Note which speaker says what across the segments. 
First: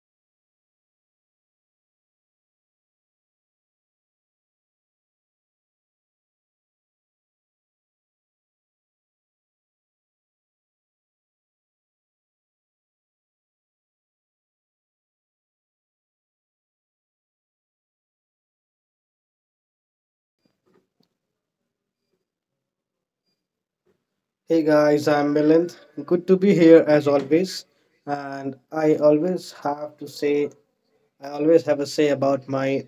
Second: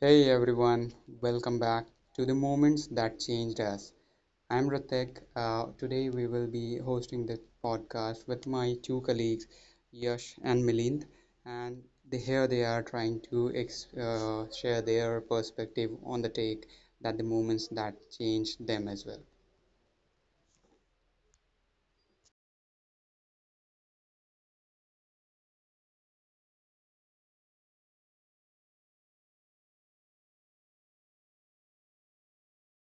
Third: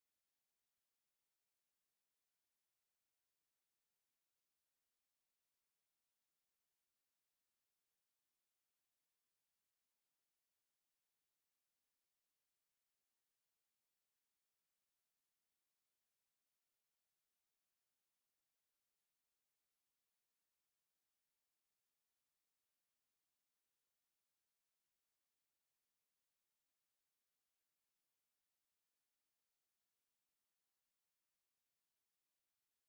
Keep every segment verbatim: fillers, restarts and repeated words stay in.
Speaker 1: Hey everyone, welcome back to the Moments That Changed Us. I'm Ratek. Uh, today we will be hosting the podcast with my two colleagues, Yash and Milind, and they, here they are trying to ex- uh, share their perspective on the take that the moments that changed them as well.
Speaker 2: Hey guys, I'm Milind. Good to be here as always. And I always have to say, I always have a say about my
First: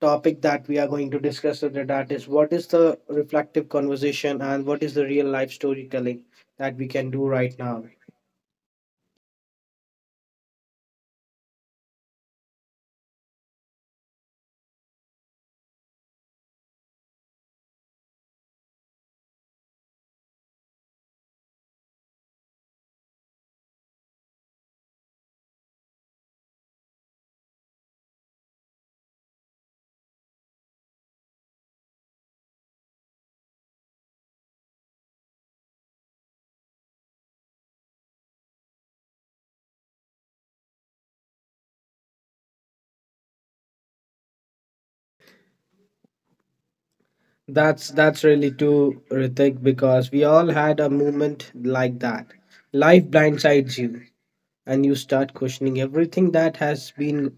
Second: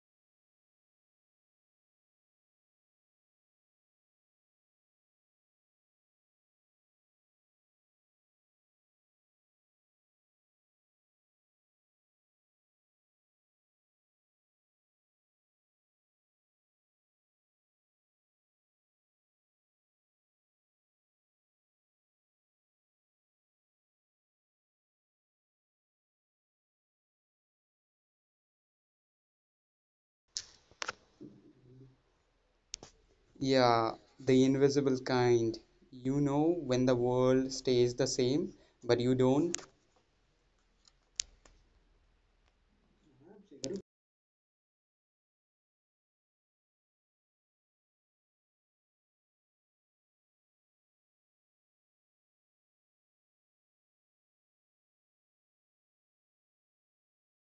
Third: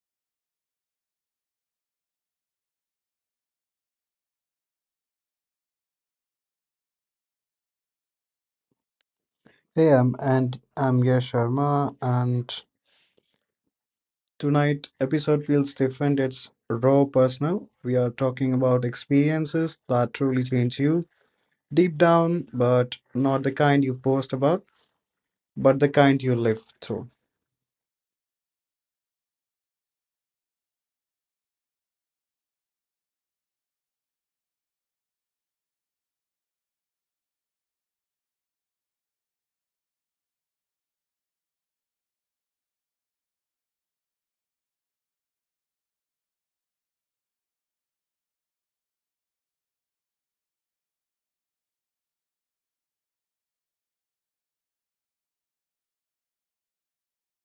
Speaker 2: topic that we are going to discuss today, that is, what is the reflective conversation and what is the real life storytelling that we can do right now.
Speaker 3: Hey, I'm and I'm Yash Sharma, and tonight episode feels different. It's raw personal. We are talking about experiences that truly change you deep down, but not the kind you post about, but the kind you live through.
Speaker 1: Yeah, the invisible kind. You know, when the world stays the same, but you don't.
Speaker 2: That's that's really too, Ritik, because we all had a moment like that. Life blindsides you and you start questioning everything that has been,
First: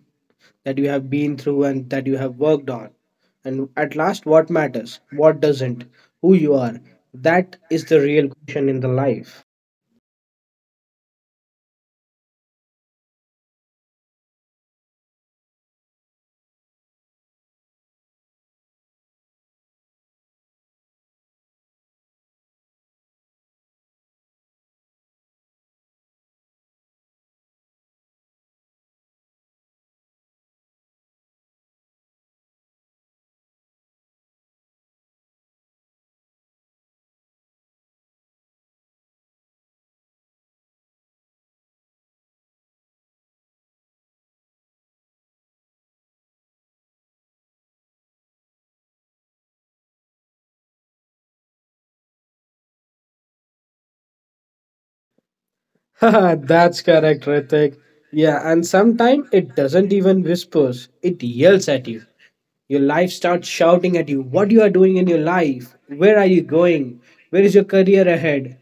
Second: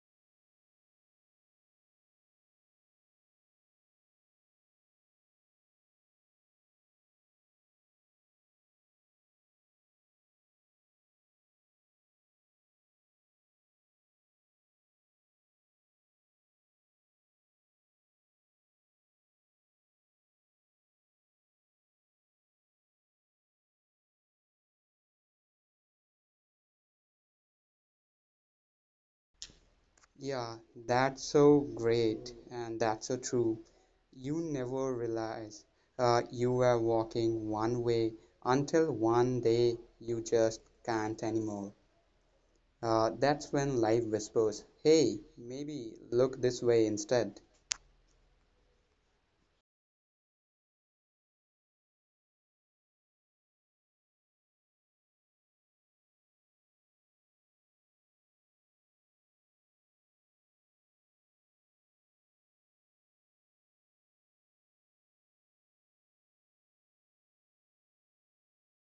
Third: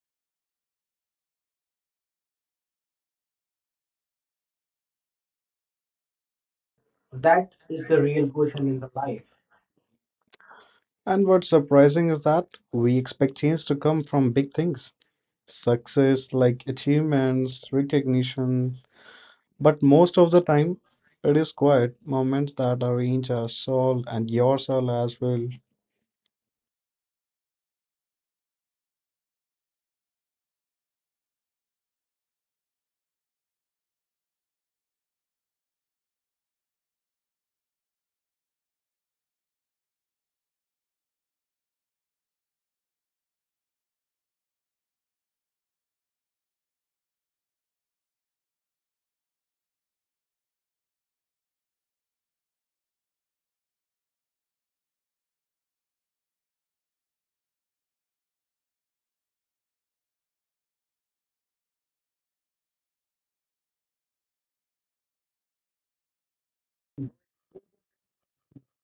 Speaker 2: that you have been through and that you have worked on. And at last, what matters, what doesn't, who you are.
Speaker 3: That
Speaker 2: That is
Speaker 3: is
Speaker 2: the
Speaker 3: the real
Speaker 2: real
Speaker 3: question
Speaker 2: question in
Speaker 3: in
Speaker 2: the
Speaker 3: the life.
Speaker 2: life.
Speaker 3: And what's surprising is that we expect change to come from big things, success like achievements, recognition, but most of the time, it is quiet moments that arrange our soul and your soul as well.
Speaker 1: Yeah, that's so great and that's so true. You never realize uh, you were walking one way until one day you just can't anymore. Uh, that's when life whispers, hey, maybe look this way instead.
Speaker 2: That's correct, Ritik. Yeah, and sometimes it doesn't even whispers, it yells at you. Your life starts shouting at you, what you are doing in your life, where are you going, where is your career ahead,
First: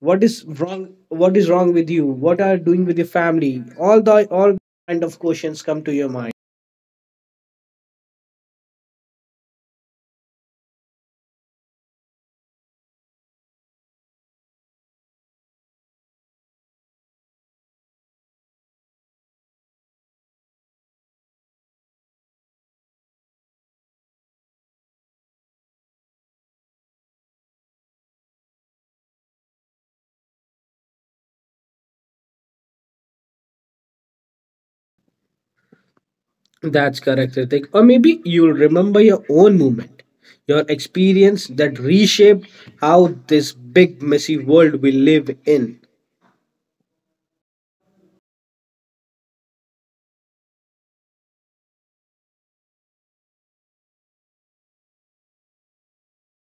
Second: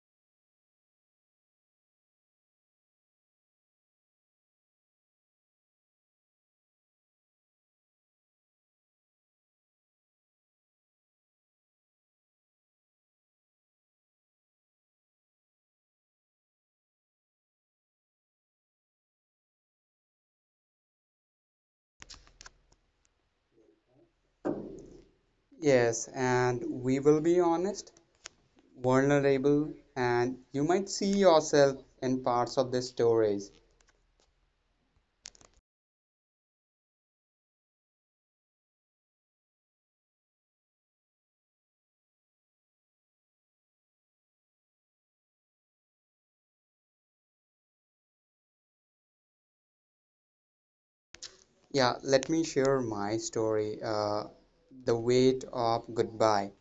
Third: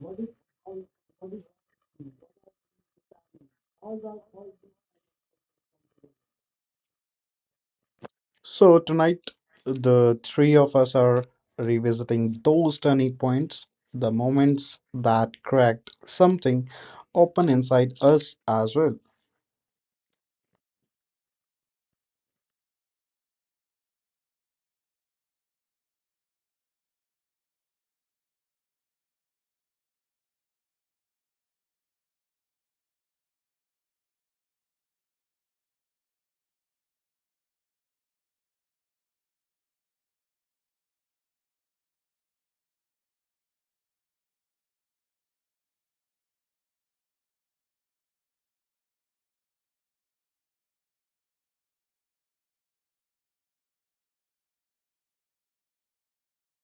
Speaker 2: what is wrong, what is wrong with you, what are you doing with your family. All the all kind of questions come to your mind.
Speaker 3: So tonight, the three of us are revisiting those turning points, the moments that cracked something open inside us as well.
Speaker 1: Yes, and we will be honest, vulnerable, and you might see yourself in parts of the stories.
Speaker 2: That's correct, Ritik. Or maybe you'll remember your own moment, your experience that reshaped how this big, messy world we live in.
Speaker 1: Yeah, let me share my story, uh, The Weight of Goodbye.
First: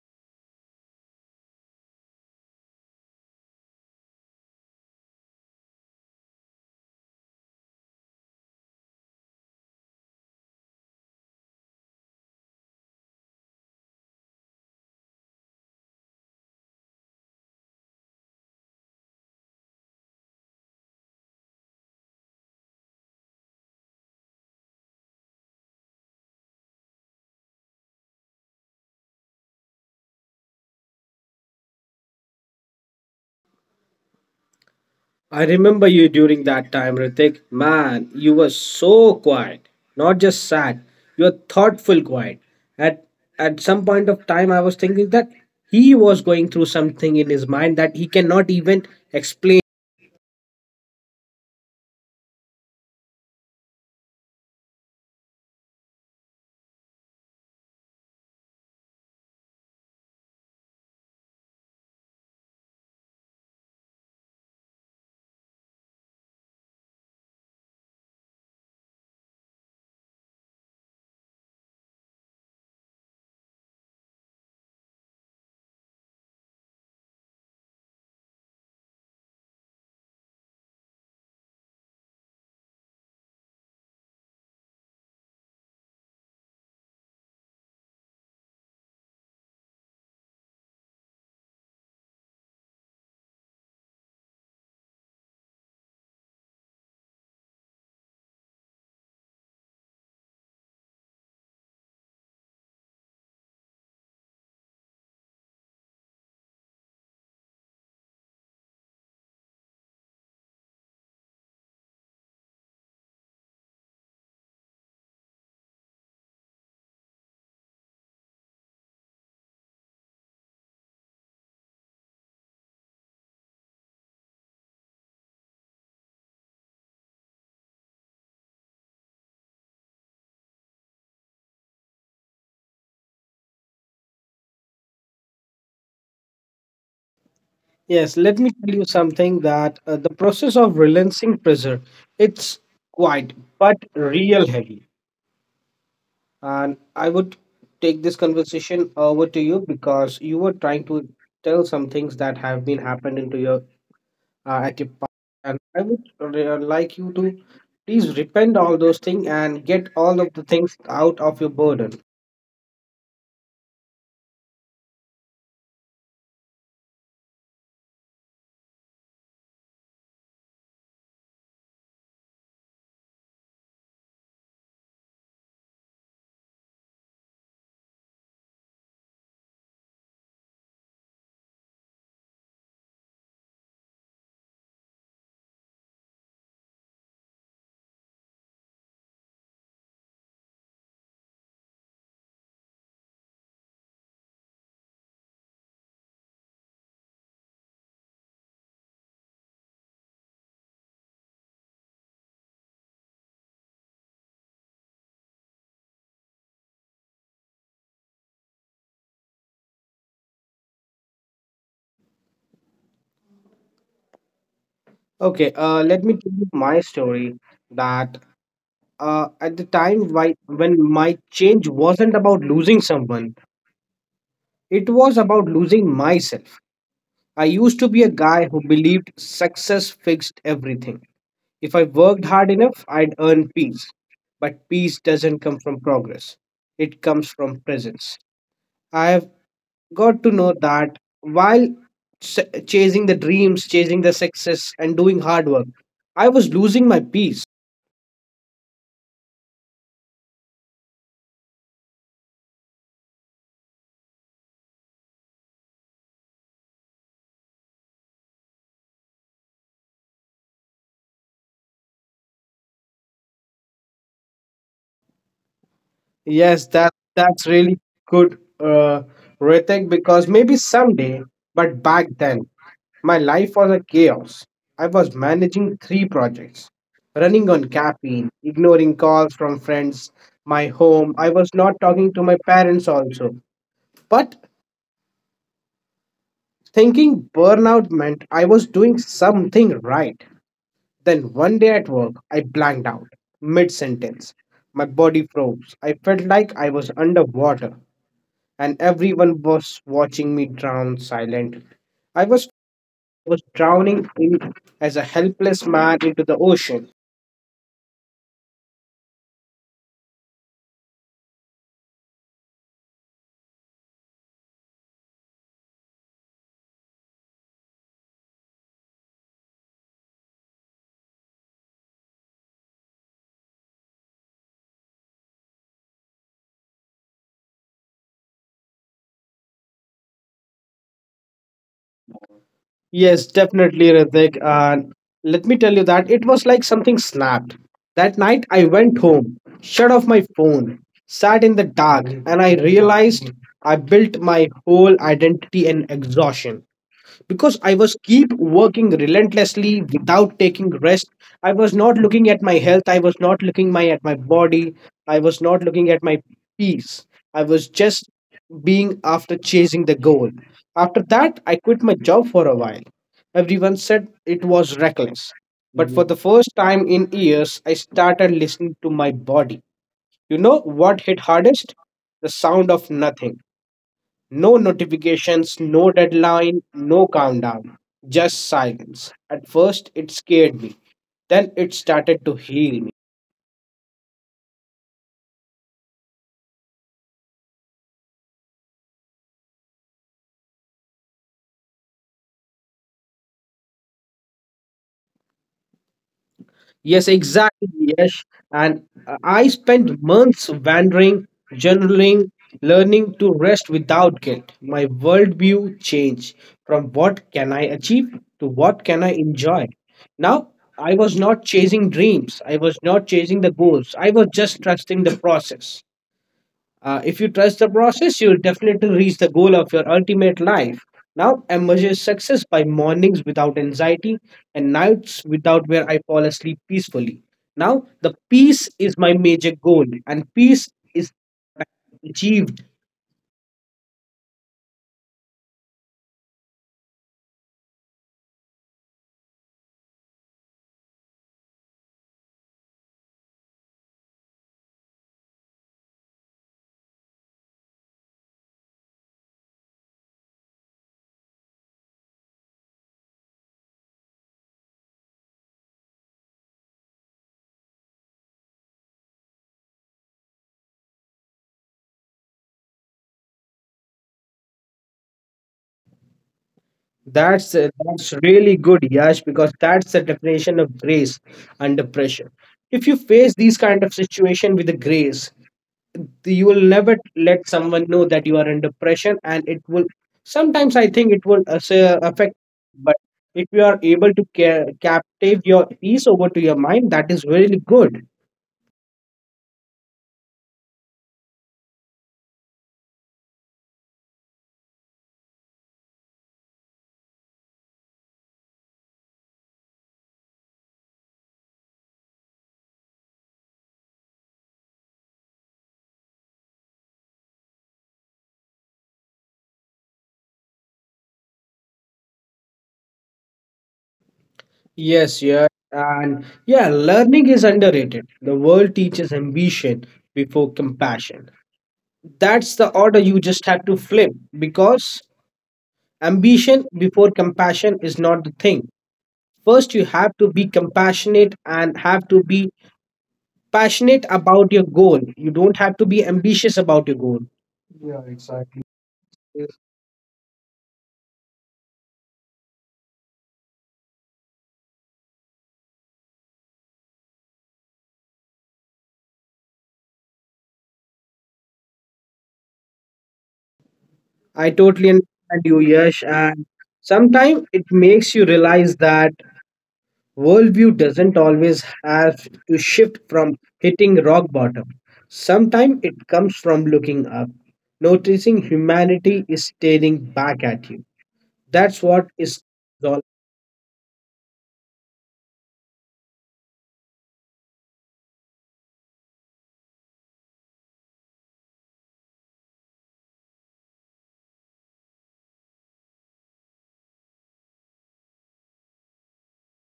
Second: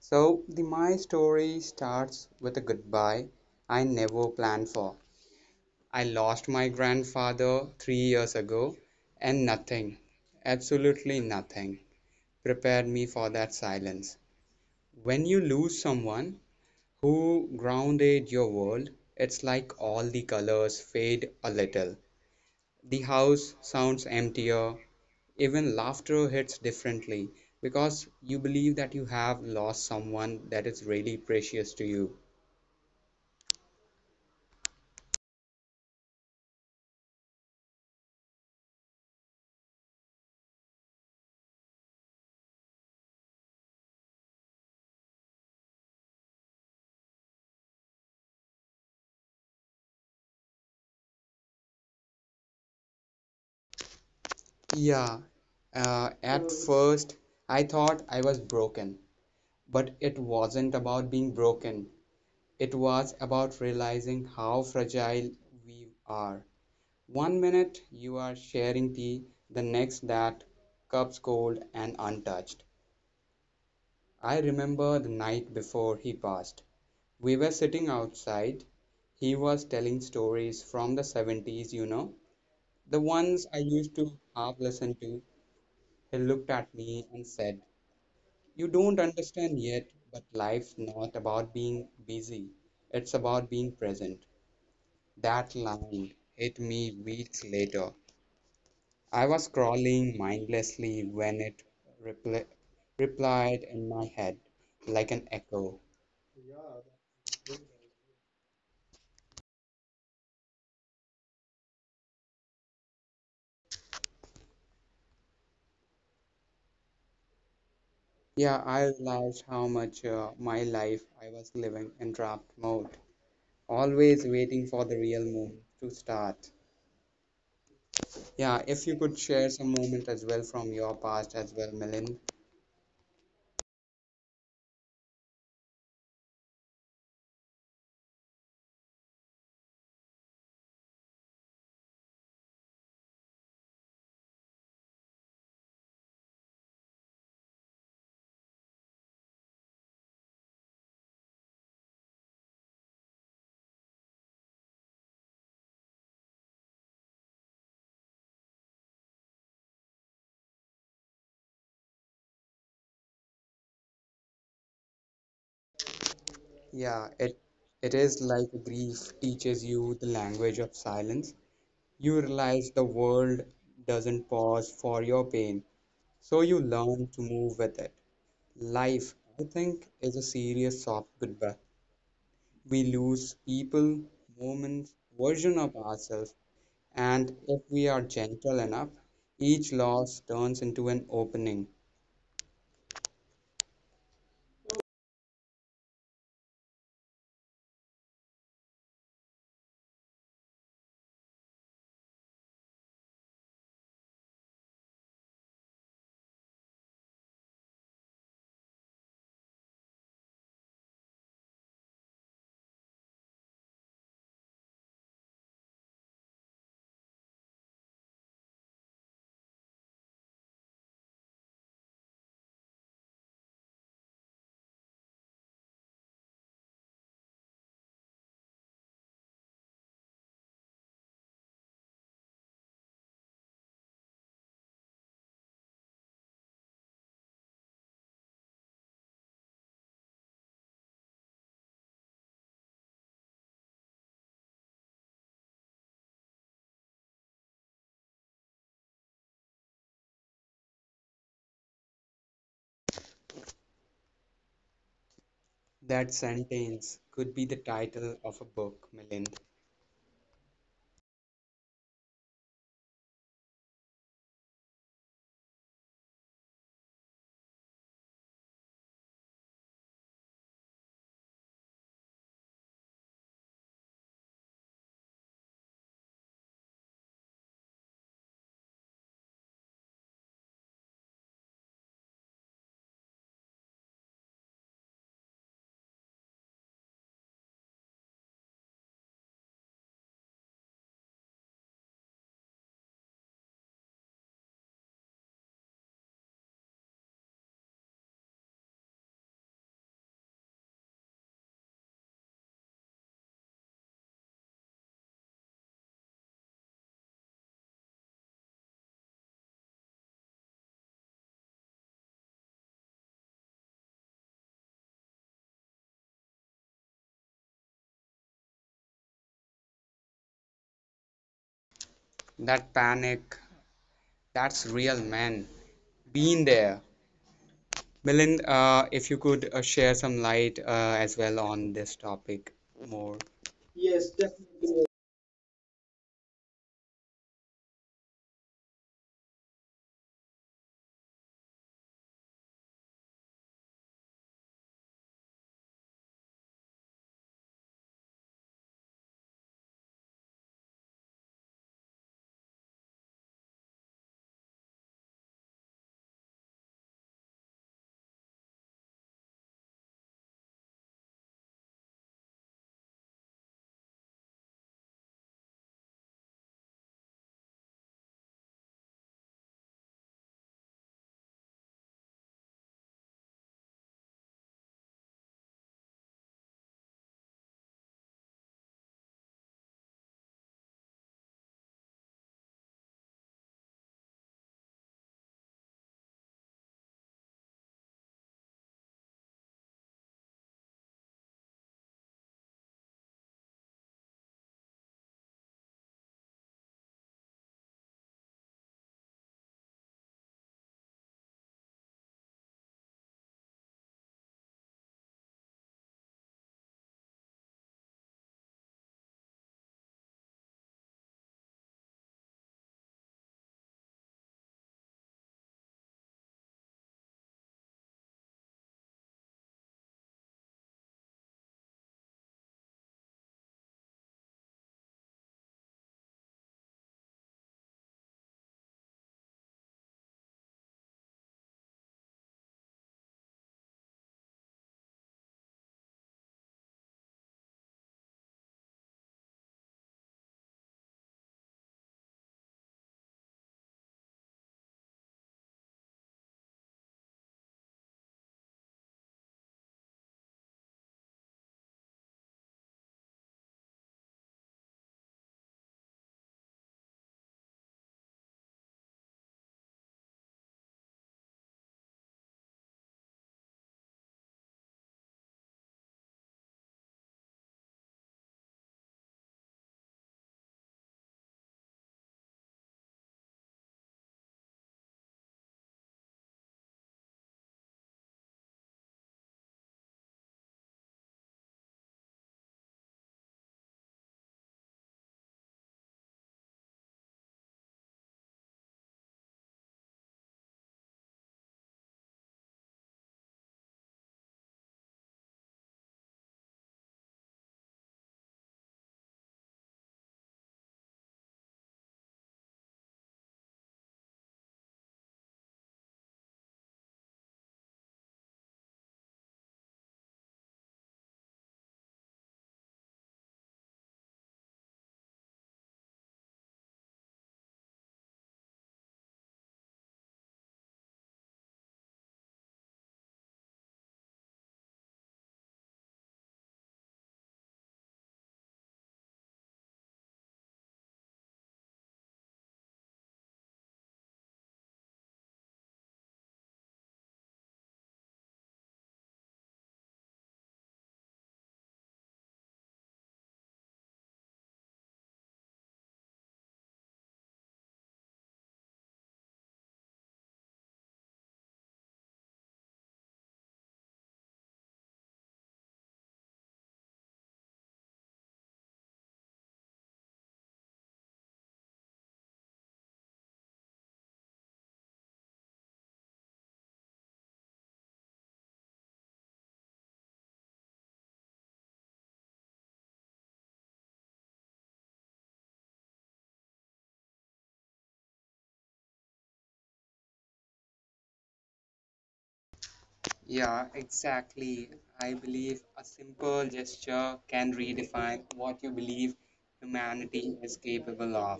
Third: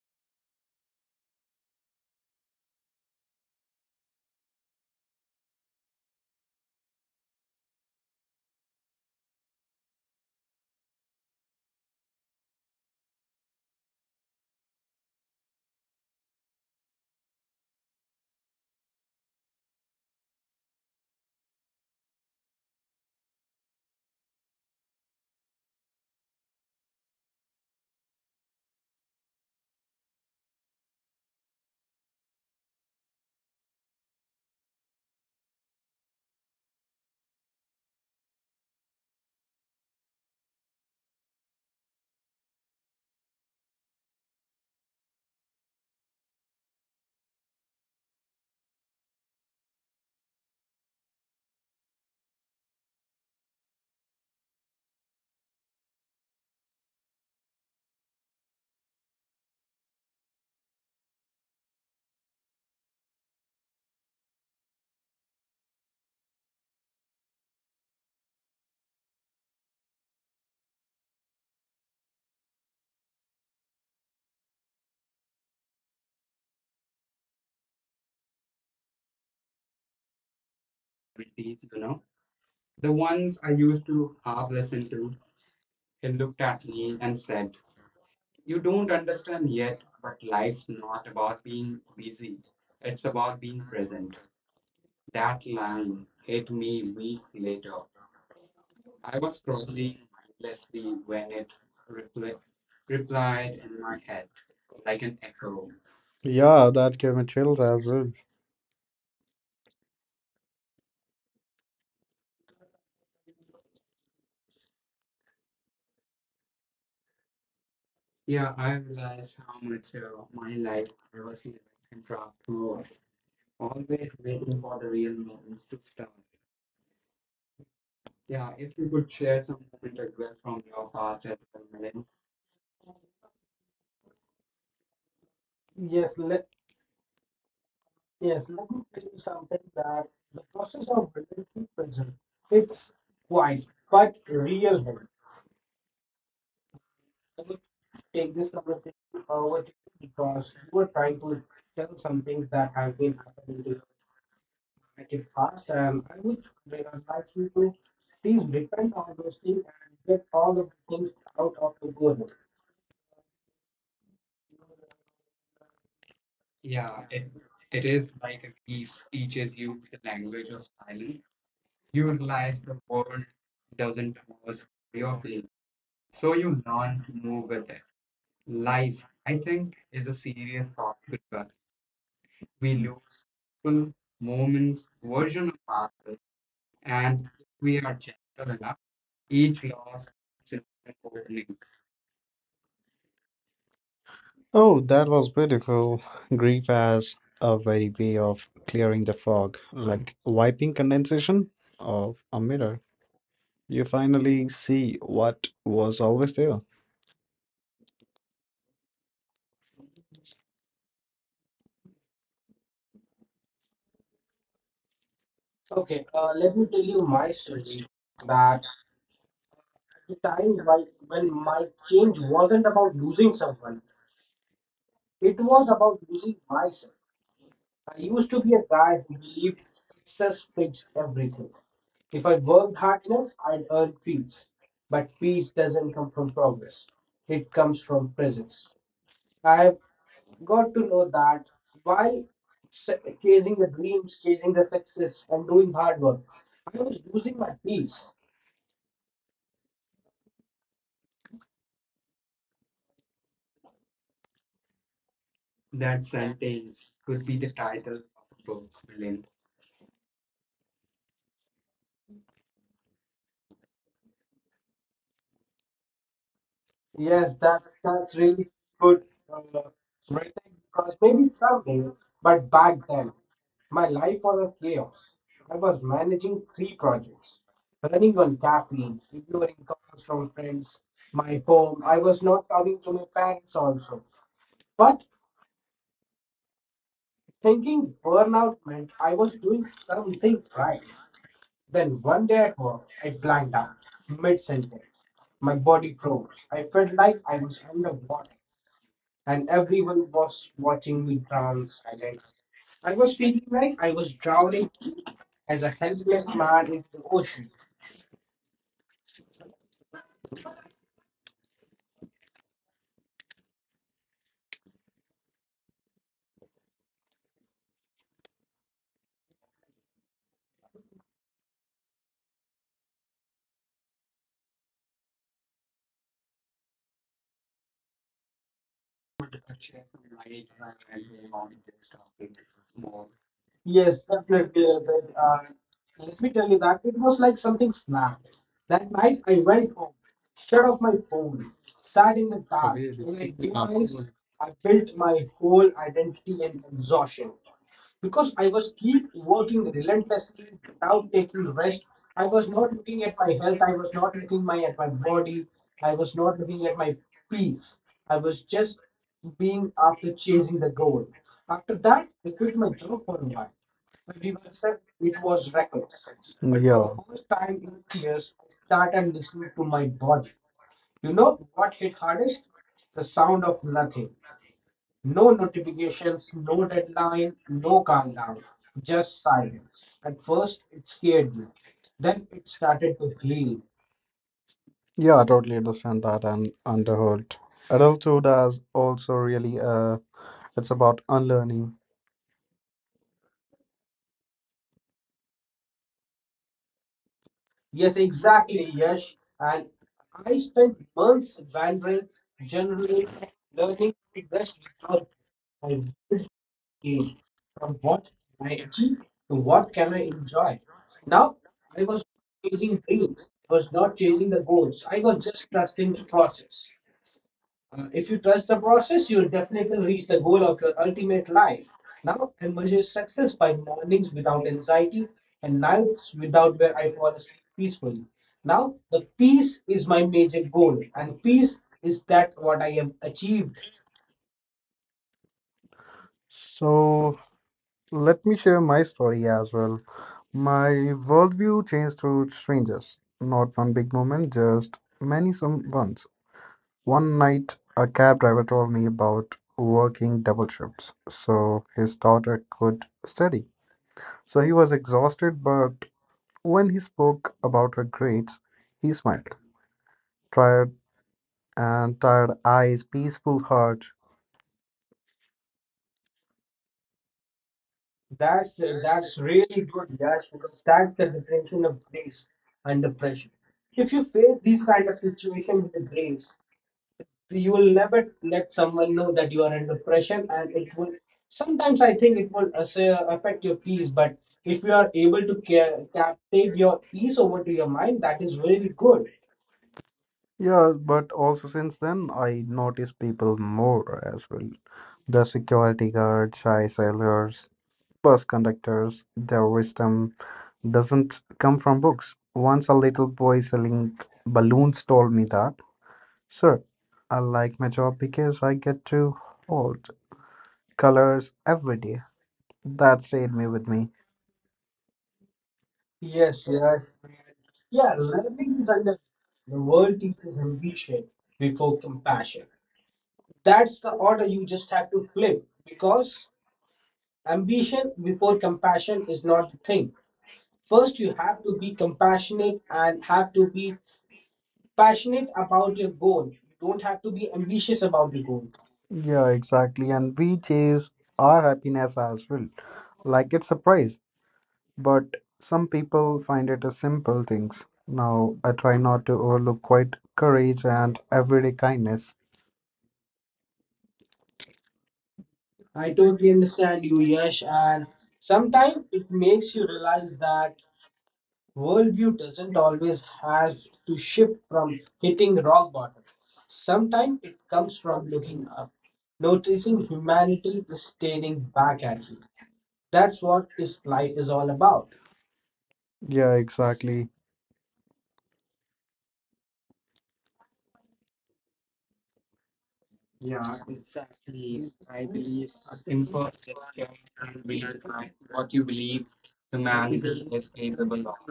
Speaker 1: So, the my story starts with a goodbye I never planned for. I lost my grandfather three years ago, and nothing, absolutely nothing, prepared me for that silence. When you lose someone who grounded your world, it's like all the colors fade a little. The house sounds emptier, even laughter hits differently because you believe that you have lost someone that is really precious to you.
Speaker 2: I remember you during that time, Ritik. Man, you were so quiet, not just sad, you were thoughtful quiet. At at some point of time, I was thinking that he was going through something in his mind that he cannot even explain.
Speaker 1: Yeah, uh, at Mm. first I thought I was broken, but it wasn't about being broken. It was about realizing how fragile we are. One minute you are sharing tea, the next that cup's cold and untouched. I remember the night before he passed. We were sitting outside. He was telling stories from the seventies, you know, the ones I used to half listen to. He looked at me and said, "You don't understand yet, but life's not about being busy. It's about being present." That line hit me weeks later. I was scrolling mindlessly when it repli- replied in my head like an echo.
Speaker 3: Yeah, that gave me chills as well.
Speaker 1: Yeah, I realized how much uh, my life I was living in draft mode, always waiting for the real moment to start. Yeah, if you could share some moment as well from your past as well, Milind.
Speaker 3: Yes, let yes,
Speaker 2: Yes,
Speaker 3: let
Speaker 2: let
Speaker 3: me
Speaker 2: me
Speaker 3: tell
Speaker 2: tell you
Speaker 3: you something
Speaker 2: something,
Speaker 3: that
Speaker 2: that uh,
Speaker 3: the
Speaker 2: the
Speaker 3: process
Speaker 2: process of
Speaker 3: of building free
Speaker 2: releasing pressure,
Speaker 3: pressure, it's
Speaker 2: it's quite
Speaker 3: quiet
Speaker 2: but
Speaker 3: but
Speaker 2: real
Speaker 3: real.
Speaker 2: heavy. And I
Speaker 3: Can you
Speaker 2: would
Speaker 3: take
Speaker 2: take this
Speaker 3: this conversation
Speaker 2: conversation over
Speaker 3: forward
Speaker 2: to you
Speaker 3: because
Speaker 2: because you
Speaker 3: you
Speaker 2: were
Speaker 3: were
Speaker 2: trying
Speaker 3: trying to
Speaker 2: to
Speaker 3: tell
Speaker 2: tell some
Speaker 3: some
Speaker 2: things
Speaker 3: things
Speaker 2: that
Speaker 3: that
Speaker 2: have
Speaker 3: have
Speaker 2: been
Speaker 3: been
Speaker 2: happened
Speaker 3: happening to
Speaker 2: into
Speaker 3: you
Speaker 2: your uh, at
Speaker 3: like
Speaker 2: your
Speaker 3: in
Speaker 2: past.
Speaker 3: past,
Speaker 2: And
Speaker 3: and
Speaker 2: I
Speaker 3: I
Speaker 2: would
Speaker 3: would
Speaker 2: re-
Speaker 3: really
Speaker 2: uh,
Speaker 3: advise
Speaker 2: like you
Speaker 3: you
Speaker 2: to
Speaker 3: to please
Speaker 2: please repent
Speaker 3: repent
Speaker 2: all
Speaker 3: on
Speaker 2: those
Speaker 3: those
Speaker 2: things
Speaker 3: things and
Speaker 2: and get
Speaker 3: get all
Speaker 2: all of
Speaker 3: the
Speaker 2: the things
Speaker 3: things
Speaker 2: out
Speaker 3: out
Speaker 2: of
Speaker 3: of
Speaker 2: your
Speaker 3: the
Speaker 2: burden.
Speaker 3: good.
Speaker 1: Yeah, it it is like grief teaches you the language of silence. You realize the world doesn't pause for your pain, so you learn to move with it. Life, I think, is a serious soft goodbye. We lose people, moments, version of ourselves, and if we are gentle enough, each loss turns into an opening.
Speaker 3: Oh, that was beautiful. Grief as a very way of clearing the fog, like wiping condensation of a mirror. You finally see what was always there.
Speaker 2: Okay,
Speaker 3: Okay, uh,
Speaker 2: uh, let
Speaker 3: let
Speaker 2: me
Speaker 3: me tell
Speaker 2: tell you
Speaker 3: you
Speaker 2: my
Speaker 3: my
Speaker 2: story
Speaker 3: story that
Speaker 2: that uh, at
Speaker 3: the
Speaker 2: the
Speaker 3: time
Speaker 2: time why,
Speaker 3: why-
Speaker 2: when
Speaker 3: when my
Speaker 2: my
Speaker 3: change
Speaker 2: change
Speaker 3: wasn't
Speaker 2: wasn't about
Speaker 3: about
Speaker 2: losing
Speaker 3: losing someone,
Speaker 2: someone,
Speaker 3: it
Speaker 2: it
Speaker 3: was
Speaker 2: was about
Speaker 3: about losing
Speaker 2: losing
Speaker 3: myself.
Speaker 2: myself. I
Speaker 3: I used
Speaker 2: used
Speaker 3: to
Speaker 2: to
Speaker 3: be
Speaker 2: be a
Speaker 3: a
Speaker 2: guy
Speaker 3: guy
Speaker 2: who
Speaker 3: who believed
Speaker 2: believed
Speaker 3: success
Speaker 2: success
Speaker 3: fixed
Speaker 2: fixed
Speaker 3: everything.
Speaker 2: everything.
Speaker 3: If
Speaker 2: If
Speaker 3: I
Speaker 2: I
Speaker 3: worked
Speaker 2: worked
Speaker 3: hard
Speaker 2: hard
Speaker 3: enough,
Speaker 2: enough,
Speaker 3: I'd
Speaker 2: I'd
Speaker 3: earn
Speaker 2: earn
Speaker 3: peace.
Speaker 2: peace.
Speaker 3: But
Speaker 2: But
Speaker 3: peace
Speaker 2: peace
Speaker 3: doesn't
Speaker 2: doesn't
Speaker 3: come
Speaker 2: come
Speaker 3: from
Speaker 2: from
Speaker 3: progress,
Speaker 2: progress,
Speaker 3: it
Speaker 2: it
Speaker 3: comes
Speaker 2: comes
Speaker 3: from
Speaker 2: from
Speaker 3: presence.
Speaker 2: presence. I
Speaker 3: I've
Speaker 2: have
Speaker 3: got
Speaker 2: got
Speaker 3: to
Speaker 2: to
Speaker 3: know
Speaker 2: know
Speaker 3: that
Speaker 2: that while
Speaker 3: while
Speaker 2: s-
Speaker 3: se- chasing
Speaker 2: chasing
Speaker 3: the
Speaker 2: the
Speaker 3: dreams,
Speaker 2: dreams,
Speaker 3: chasing
Speaker 2: chasing
Speaker 3: the
Speaker 2: the
Speaker 3: success,
Speaker 2: success,
Speaker 3: and
Speaker 2: and
Speaker 3: doing
Speaker 2: doing
Speaker 3: hard
Speaker 2: hard work,
Speaker 3: work, I
Speaker 2: I
Speaker 3: was
Speaker 2: was
Speaker 3: losing
Speaker 2: losing
Speaker 3: my
Speaker 2: my peace.
Speaker 3: peace.
Speaker 1: That sentence could be the title of a book, Milind.
Speaker 3: Yes,
Speaker 2: Yes, that
Speaker 3: that's that's
Speaker 2: that's
Speaker 3: really
Speaker 2: really
Speaker 3: good,
Speaker 2: good,
Speaker 3: uh,
Speaker 2: uh,
Speaker 3: writing
Speaker 2: Ritik,
Speaker 3: because
Speaker 2: because maybe
Speaker 3: maybe someday,
Speaker 2: someday,
Speaker 3: but
Speaker 2: but
Speaker 3: back
Speaker 2: back
Speaker 3: then,
Speaker 2: then,
Speaker 3: my
Speaker 2: my
Speaker 3: life
Speaker 2: life
Speaker 3: was
Speaker 2: was a
Speaker 3: a chaos.
Speaker 2: chaos.
Speaker 3: I
Speaker 2: I
Speaker 3: was
Speaker 2: was
Speaker 3: managing
Speaker 2: managing
Speaker 3: three
Speaker 2: three
Speaker 3: projects,
Speaker 2: projects,
Speaker 3: running
Speaker 2: running
Speaker 3: on
Speaker 2: on
Speaker 3: caffeine,
Speaker 2: caffeine,
Speaker 3: ignoring
Speaker 2: ignoring
Speaker 3: calls
Speaker 2: calls
Speaker 3: from
Speaker 2: from
Speaker 3: friends,
Speaker 2: friends,
Speaker 3: my
Speaker 2: my
Speaker 3: home.
Speaker 2: home.
Speaker 3: I
Speaker 2: I
Speaker 3: was
Speaker 2: was
Speaker 3: not
Speaker 2: not
Speaker 3: talking to
Speaker 2: talking to
Speaker 3: my
Speaker 2: my
Speaker 3: parents
Speaker 2: parents
Speaker 3: also,
Speaker 2: also.
Speaker 3: but
Speaker 2: But
Speaker 3: thinking
Speaker 2: thinking
Speaker 3: burnout
Speaker 2: burnout
Speaker 3: meant
Speaker 2: meant
Speaker 3: I
Speaker 2: I
Speaker 3: was
Speaker 2: was
Speaker 3: doing
Speaker 2: doing
Speaker 3: something
Speaker 2: something
Speaker 3: right.
Speaker 2: right.
Speaker 3: Then
Speaker 2: Then
Speaker 3: one
Speaker 2: one
Speaker 3: day
Speaker 2: day
Speaker 3: at
Speaker 2: at
Speaker 3: work,
Speaker 2: work,
Speaker 3: I
Speaker 2: I
Speaker 3: blanked
Speaker 2: blanked
Speaker 3: out
Speaker 2: out
Speaker 3: mid
Speaker 2: mid
Speaker 3: sentence.
Speaker 2: sentence.
Speaker 3: My
Speaker 2: My
Speaker 3: body
Speaker 2: body
Speaker 3: froze.
Speaker 2: froze.
Speaker 3: I
Speaker 2: I
Speaker 3: felt
Speaker 2: felt
Speaker 3: like
Speaker 2: like
Speaker 3: I
Speaker 2: I
Speaker 3: was
Speaker 2: was
Speaker 3: underwater,
Speaker 2: underwater,
Speaker 3: and
Speaker 2: and
Speaker 3: everyone
Speaker 2: everyone
Speaker 3: was
Speaker 2: was
Speaker 3: watching
Speaker 2: watching
Speaker 3: me
Speaker 2: me
Speaker 3: drown
Speaker 2: drown
Speaker 3: silently.
Speaker 2: silent.
Speaker 3: I
Speaker 2: I
Speaker 3: was
Speaker 2: was
Speaker 3: feeling like I was
Speaker 2: was
Speaker 3: drowning
Speaker 2: drowning in
Speaker 3: as a
Speaker 2: as a
Speaker 3: helpless
Speaker 2: helpless
Speaker 3: man
Speaker 2: man
Speaker 3: in
Speaker 2: into
Speaker 3: the
Speaker 2: the
Speaker 3: ocean.
Speaker 2: ocean.
Speaker 1: That panic, that's real, man. Been there. Milind, uh, if you could uh, share some light uh, as well on this topic more.
Speaker 2: Yes,
Speaker 3: Yes,
Speaker 2: definitely,
Speaker 3: definitely. Uh, that,
Speaker 2: Ritik.
Speaker 3: uh,
Speaker 2: And let
Speaker 3: let
Speaker 2: me
Speaker 3: me
Speaker 2: tell
Speaker 3: tell
Speaker 2: you
Speaker 3: you that
Speaker 2: that it
Speaker 3: it
Speaker 2: was
Speaker 3: was
Speaker 2: like
Speaker 3: like
Speaker 2: something
Speaker 3: something snapped.
Speaker 2: snapped.
Speaker 3: That
Speaker 2: That night,
Speaker 3: night I
Speaker 2: I went
Speaker 3: went home,
Speaker 2: home,
Speaker 3: shut
Speaker 2: shut
Speaker 3: off
Speaker 2: off
Speaker 3: my
Speaker 2: my
Speaker 3: phone,
Speaker 2: phone,
Speaker 3: sat
Speaker 2: sat
Speaker 3: in
Speaker 2: in
Speaker 3: the
Speaker 2: the
Speaker 3: dark,
Speaker 2: dark, and I
Speaker 3: I, likewise,
Speaker 2: realized
Speaker 3: I
Speaker 2: I
Speaker 3: built
Speaker 2: built
Speaker 3: my
Speaker 2: my
Speaker 3: whole
Speaker 2: whole
Speaker 3: identity
Speaker 2: identity in
Speaker 3: in exhaustion,
Speaker 2: exhaustion, because
Speaker 3: because I
Speaker 2: I was
Speaker 3: was
Speaker 2: keep
Speaker 3: keep
Speaker 2: working
Speaker 3: working
Speaker 2: relentlessly
Speaker 3: relentlessly without
Speaker 2: without taking
Speaker 3: taking
Speaker 2: rest.
Speaker 3: rest. I
Speaker 2: I was
Speaker 3: was
Speaker 2: not
Speaker 3: not looking
Speaker 2: looking at
Speaker 3: at
Speaker 2: my
Speaker 3: my
Speaker 2: health.
Speaker 3: health. I
Speaker 2: I was
Speaker 3: was not
Speaker 2: not
Speaker 3: looking
Speaker 2: looking my
Speaker 3: my at
Speaker 2: at
Speaker 3: my
Speaker 2: my
Speaker 3: body.
Speaker 2: body. I
Speaker 3: I
Speaker 2: was
Speaker 3: was
Speaker 2: not
Speaker 3: not
Speaker 2: looking
Speaker 3: looking at
Speaker 2: at my
Speaker 3: my peace.
Speaker 2: peace. I
Speaker 3: I was
Speaker 2: was
Speaker 3: just
Speaker 2: just
Speaker 3: being
Speaker 2: being after
Speaker 3: after
Speaker 2: chasing
Speaker 3: chasing
Speaker 2: the
Speaker 3: the
Speaker 2: goal.
Speaker 3: goal. After
Speaker 2: After
Speaker 3: that,
Speaker 2: that,
Speaker 3: I
Speaker 2: I quit
Speaker 3: quit
Speaker 2: my
Speaker 3: my
Speaker 2: job
Speaker 3: job for
Speaker 2: for
Speaker 3: a
Speaker 2: a
Speaker 3: while.
Speaker 2: while.
Speaker 3: My people
Speaker 2: Everyone
Speaker 3: said
Speaker 2: said it
Speaker 3: it
Speaker 2: was
Speaker 3: was
Speaker 2: reckless.
Speaker 3: reckless. But for
Speaker 2: But for Mhm. the
Speaker 3: yeah, the
Speaker 2: first
Speaker 3: first time
Speaker 2: time in
Speaker 3: in years,
Speaker 2: years, I
Speaker 3: I
Speaker 2: started
Speaker 3: started
Speaker 2: listening
Speaker 3: listening
Speaker 2: to
Speaker 3: to
Speaker 2: my
Speaker 3: my body.
Speaker 2: body. You
Speaker 3: You
Speaker 2: know
Speaker 3: know
Speaker 2: what
Speaker 3: what
Speaker 2: hit
Speaker 3: hit hardest?
Speaker 2: hardest? The
Speaker 3: The
Speaker 2: sound
Speaker 3: sound of
Speaker 2: of nothing,
Speaker 3: nothing. No
Speaker 2: no notifications,
Speaker 3: notifications,
Speaker 2: no
Speaker 3: no
Speaker 2: deadline,
Speaker 3: deadline,
Speaker 2: no
Speaker 3: no countdown,
Speaker 2: countdown, just
Speaker 3: just silence.
Speaker 2: silence. At
Speaker 3: At first,
Speaker 2: first, it
Speaker 3: it
Speaker 2: scared
Speaker 3: scared
Speaker 2: me.
Speaker 3: me.
Speaker 2: Then
Speaker 3: Then
Speaker 2: it
Speaker 3: it
Speaker 2: started
Speaker 3: started
Speaker 2: to
Speaker 3: to
Speaker 2: heal me.
Speaker 3: heal. Yeah, I totally understand that and underhood. Adulthood is also really uh it's about unlearning.
Speaker 2: Yes,
Speaker 3: Yes,
Speaker 2: exactly,
Speaker 3: exactly,
Speaker 2: Yes,
Speaker 3: Yash. And
Speaker 2: and uh, I
Speaker 3: I spent
Speaker 2: spent months
Speaker 3: months wandering,
Speaker 2: wandering,
Speaker 3: generally
Speaker 2: journaling,
Speaker 3: learning
Speaker 2: learning to
Speaker 3: to brush
Speaker 2: rest
Speaker 3: without
Speaker 2: without guilt. My
Speaker 3: I
Speaker 2: worldview
Speaker 3: gain
Speaker 2: changed
Speaker 3: from
Speaker 2: from
Speaker 3: what
Speaker 2: what can I
Speaker 3: I
Speaker 2: achieve
Speaker 3: achieve to
Speaker 2: to what
Speaker 3: what
Speaker 2: can
Speaker 3: can
Speaker 2: I
Speaker 3: I
Speaker 2: enjoy.
Speaker 3: enjoy. Now
Speaker 2: Now,
Speaker 3: I
Speaker 2: I was
Speaker 3: was
Speaker 2: not
Speaker 3: chasing
Speaker 2: chasing
Speaker 3: dreams.
Speaker 2: dreams, I
Speaker 3: I
Speaker 2: was
Speaker 3: was
Speaker 2: not
Speaker 3: not
Speaker 2: chasing
Speaker 3: chasing the
Speaker 2: the goals,
Speaker 3: goals.
Speaker 2: I
Speaker 3: I
Speaker 2: was
Speaker 3: was
Speaker 2: just
Speaker 3: just
Speaker 2: trusting
Speaker 3: trusting the
Speaker 2: the
Speaker 3: process.
Speaker 2: process.
Speaker 3: Uh,
Speaker 2: Uh, if
Speaker 3: if
Speaker 2: you
Speaker 3: you
Speaker 2: trust
Speaker 3: trust
Speaker 2: the
Speaker 3: the
Speaker 2: process,
Speaker 3: process,
Speaker 2: you
Speaker 3: you
Speaker 2: will
Speaker 3: will definitely
Speaker 2: definitely reach
Speaker 3: reach
Speaker 2: the
Speaker 3: the goal
Speaker 2: goal of
Speaker 3: of your
Speaker 2: your ultimate
Speaker 3: ultimate
Speaker 2: life.
Speaker 3: life.
Speaker 2: Now,
Speaker 3: Now,
Speaker 2: I
Speaker 3: I measure
Speaker 2: measure success
Speaker 3: success
Speaker 2: by
Speaker 3: by
Speaker 2: mornings
Speaker 3: mornings
Speaker 2: without
Speaker 3: without
Speaker 2: anxiety
Speaker 3: anxiety and
Speaker 2: and nights
Speaker 3: nights
Speaker 2: without
Speaker 3: without where
Speaker 2: where I
Speaker 3: I fall
Speaker 2: fall
Speaker 3: asleep
Speaker 2: asleep
Speaker 3: peacefully.
Speaker 2: peacefully. Now,
Speaker 3: Now, the
Speaker 2: the peace
Speaker 3: peace is
Speaker 2: is my
Speaker 3: my
Speaker 2: major
Speaker 3: major
Speaker 2: goal,
Speaker 3: goal, and
Speaker 2: and peace
Speaker 3: peace is
Speaker 2: is
Speaker 3: that what I have
Speaker 2: achieved.
Speaker 3: achieved. So let me share my story as well. My worldview changed through strangers, not one big moment, just many some ones. One night, a cab driver told me about working double shifts so his daughter could study. So he was exhausted, but when he spoke about her grades, he smiled. Tired and tired eyes, peaceful heart. That's
Speaker 2: That's uh,
Speaker 3: that's
Speaker 2: that's
Speaker 3: really
Speaker 2: really
Speaker 3: good,
Speaker 2: good,
Speaker 3: Yash,
Speaker 2: Yash, because
Speaker 3: because that's
Speaker 2: that's
Speaker 3: the
Speaker 2: the
Speaker 3: definition
Speaker 2: definition
Speaker 3: of
Speaker 2: of
Speaker 3: grace
Speaker 2: grace
Speaker 3: under
Speaker 2: under
Speaker 3: pressure.
Speaker 2: pressure.
Speaker 3: If
Speaker 2: If
Speaker 3: you
Speaker 2: you
Speaker 3: face
Speaker 2: face
Speaker 3: these
Speaker 2: these
Speaker 3: kind
Speaker 2: kind
Speaker 3: of
Speaker 2: of situation
Speaker 3: situations
Speaker 2: with a
Speaker 3: with grace,
Speaker 2: grace,
Speaker 3: so you
Speaker 2: you
Speaker 3: will
Speaker 2: will
Speaker 3: never
Speaker 2: never
Speaker 3: let
Speaker 2: let
Speaker 3: someone
Speaker 2: someone
Speaker 3: know
Speaker 2: know
Speaker 3: that
Speaker 2: that
Speaker 3: you
Speaker 2: you
Speaker 3: are
Speaker 2: are
Speaker 3: under
Speaker 2: under
Speaker 3: pressure,
Speaker 2: pressure,
Speaker 3: and
Speaker 2: and
Speaker 3: it
Speaker 2: it
Speaker 3: will
Speaker 2: will.
Speaker 3: sometimes
Speaker 2: Sometimes
Speaker 3: I
Speaker 2: I
Speaker 3: think
Speaker 2: think
Speaker 3: it
Speaker 2: it
Speaker 3: will
Speaker 2: will uh,
Speaker 3: as-
Speaker 2: say,
Speaker 3: uh,
Speaker 2: affect,
Speaker 3: affect your peace,
Speaker 2: but
Speaker 3: but
Speaker 2: if
Speaker 3: if you
Speaker 2: you
Speaker 3: are
Speaker 2: are
Speaker 3: able
Speaker 2: able
Speaker 3: to
Speaker 2: to ca-
Speaker 3: ca- captive
Speaker 2: captive
Speaker 3: your
Speaker 2: your
Speaker 3: peace
Speaker 2: peace
Speaker 3: over
Speaker 2: over
Speaker 3: to
Speaker 2: to
Speaker 3: your
Speaker 2: your
Speaker 3: mind,
Speaker 2: mind,
Speaker 3: that
Speaker 2: that
Speaker 3: is
Speaker 2: is
Speaker 3: very
Speaker 2: really
Speaker 3: good.
Speaker 2: good.
Speaker 3: Yeah, but also since then, I notice people more as well. The security guards, shy sellers, bus conductors, their wisdom doesn't come from books. Once a little boy selling balloons told me that. Sir, I like my job because I get to hold colors every day. That stayed me with me. Yes,
Speaker 2: Yes, yeah.
Speaker 3: yes.
Speaker 2: And
Speaker 3: Yeah,
Speaker 2: yeah, learning
Speaker 3: learning is
Speaker 2: is
Speaker 3: under
Speaker 2: underrated.
Speaker 3: the
Speaker 2: The
Speaker 3: world
Speaker 2: world teaches
Speaker 3: teaches ambition
Speaker 2: ambition
Speaker 3: before
Speaker 2: before
Speaker 3: compassion.
Speaker 2: compassion.
Speaker 3: That's
Speaker 2: That's
Speaker 3: the
Speaker 2: the
Speaker 3: order
Speaker 2: order
Speaker 3: you
Speaker 2: you
Speaker 3: just
Speaker 2: just
Speaker 3: have
Speaker 2: have to
Speaker 3: to
Speaker 2: flip,
Speaker 3: flip because
Speaker 2: because ambition
Speaker 3: ambition
Speaker 2: before
Speaker 3: before
Speaker 2: compassion
Speaker 3: compassion
Speaker 2: is
Speaker 3: is not
Speaker 2: not
Speaker 3: the
Speaker 2: the
Speaker 3: thing.
Speaker 2: thing.
Speaker 3: First,
Speaker 2: First, you
Speaker 3: you
Speaker 2: have
Speaker 3: have to
Speaker 2: to be
Speaker 3: be compassionate
Speaker 2: compassionate
Speaker 3: and
Speaker 2: and
Speaker 3: have
Speaker 2: have
Speaker 3: to
Speaker 2: to be
Speaker 3: be passionate
Speaker 2: passionate
Speaker 3: about
Speaker 2: about your
Speaker 3: your
Speaker 2: goal.
Speaker 3: goal.
Speaker 2: You
Speaker 3: You
Speaker 2: don't
Speaker 3: don't have
Speaker 2: have
Speaker 3: to
Speaker 2: to be
Speaker 3: be ambitious
Speaker 2: ambitious about
Speaker 3: about
Speaker 2: your
Speaker 3: your
Speaker 2: goal.
Speaker 3: goal.
Speaker 2: Yeah,
Speaker 3: Yeah,
Speaker 2: exactly.
Speaker 3: exactly. And we
Speaker 2: Yes,
Speaker 3: chase our happiness as well. Like it's a prize, but some people find it as simple things. Now, I try not to overlook quite courage and everyday kindness.
Speaker 2: I
Speaker 3: I totally
Speaker 2: totally understand
Speaker 3: understand you,
Speaker 2: you,
Speaker 3: Yash,
Speaker 2: Yash.
Speaker 3: and
Speaker 2: And
Speaker 3: sometimes
Speaker 2: sometimes it
Speaker 3: it makes
Speaker 2: makes
Speaker 3: you
Speaker 2: you
Speaker 3: realize
Speaker 2: realize that
Speaker 3: that worldview
Speaker 2: worldview
Speaker 3: doesn't
Speaker 2: doesn't
Speaker 3: always
Speaker 2: always
Speaker 3: have
Speaker 2: have
Speaker 3: to
Speaker 2: to
Speaker 3: shift
Speaker 2: shift
Speaker 3: from
Speaker 2: from
Speaker 3: hitting
Speaker 2: hitting
Speaker 3: rock
Speaker 2: rock
Speaker 3: bottom.
Speaker 2: bottom.
Speaker 3: Sometimes
Speaker 2: Sometimes
Speaker 3: it
Speaker 2: it
Speaker 3: comes
Speaker 2: comes
Speaker 3: from
Speaker 2: from
Speaker 3: looking
Speaker 2: looking
Speaker 3: up,
Speaker 2: up,
Speaker 3: noticing
Speaker 2: noticing
Speaker 3: humanity
Speaker 2: humanity
Speaker 3: is
Speaker 2: is
Speaker 3: staring
Speaker 2: staring
Speaker 3: back
Speaker 2: back
Speaker 3: at
Speaker 2: at
Speaker 3: you.
Speaker 2: you.
Speaker 3: That's
Speaker 2: That's
Speaker 3: what
Speaker 2: what
Speaker 3: this
Speaker 2: is
Speaker 3: life is all
Speaker 2: all.
Speaker 3: about. Yeah, exactly.
Speaker 1: Yeah, exactly. I believe a simple gesture can redefine what you believe humanity is capable of.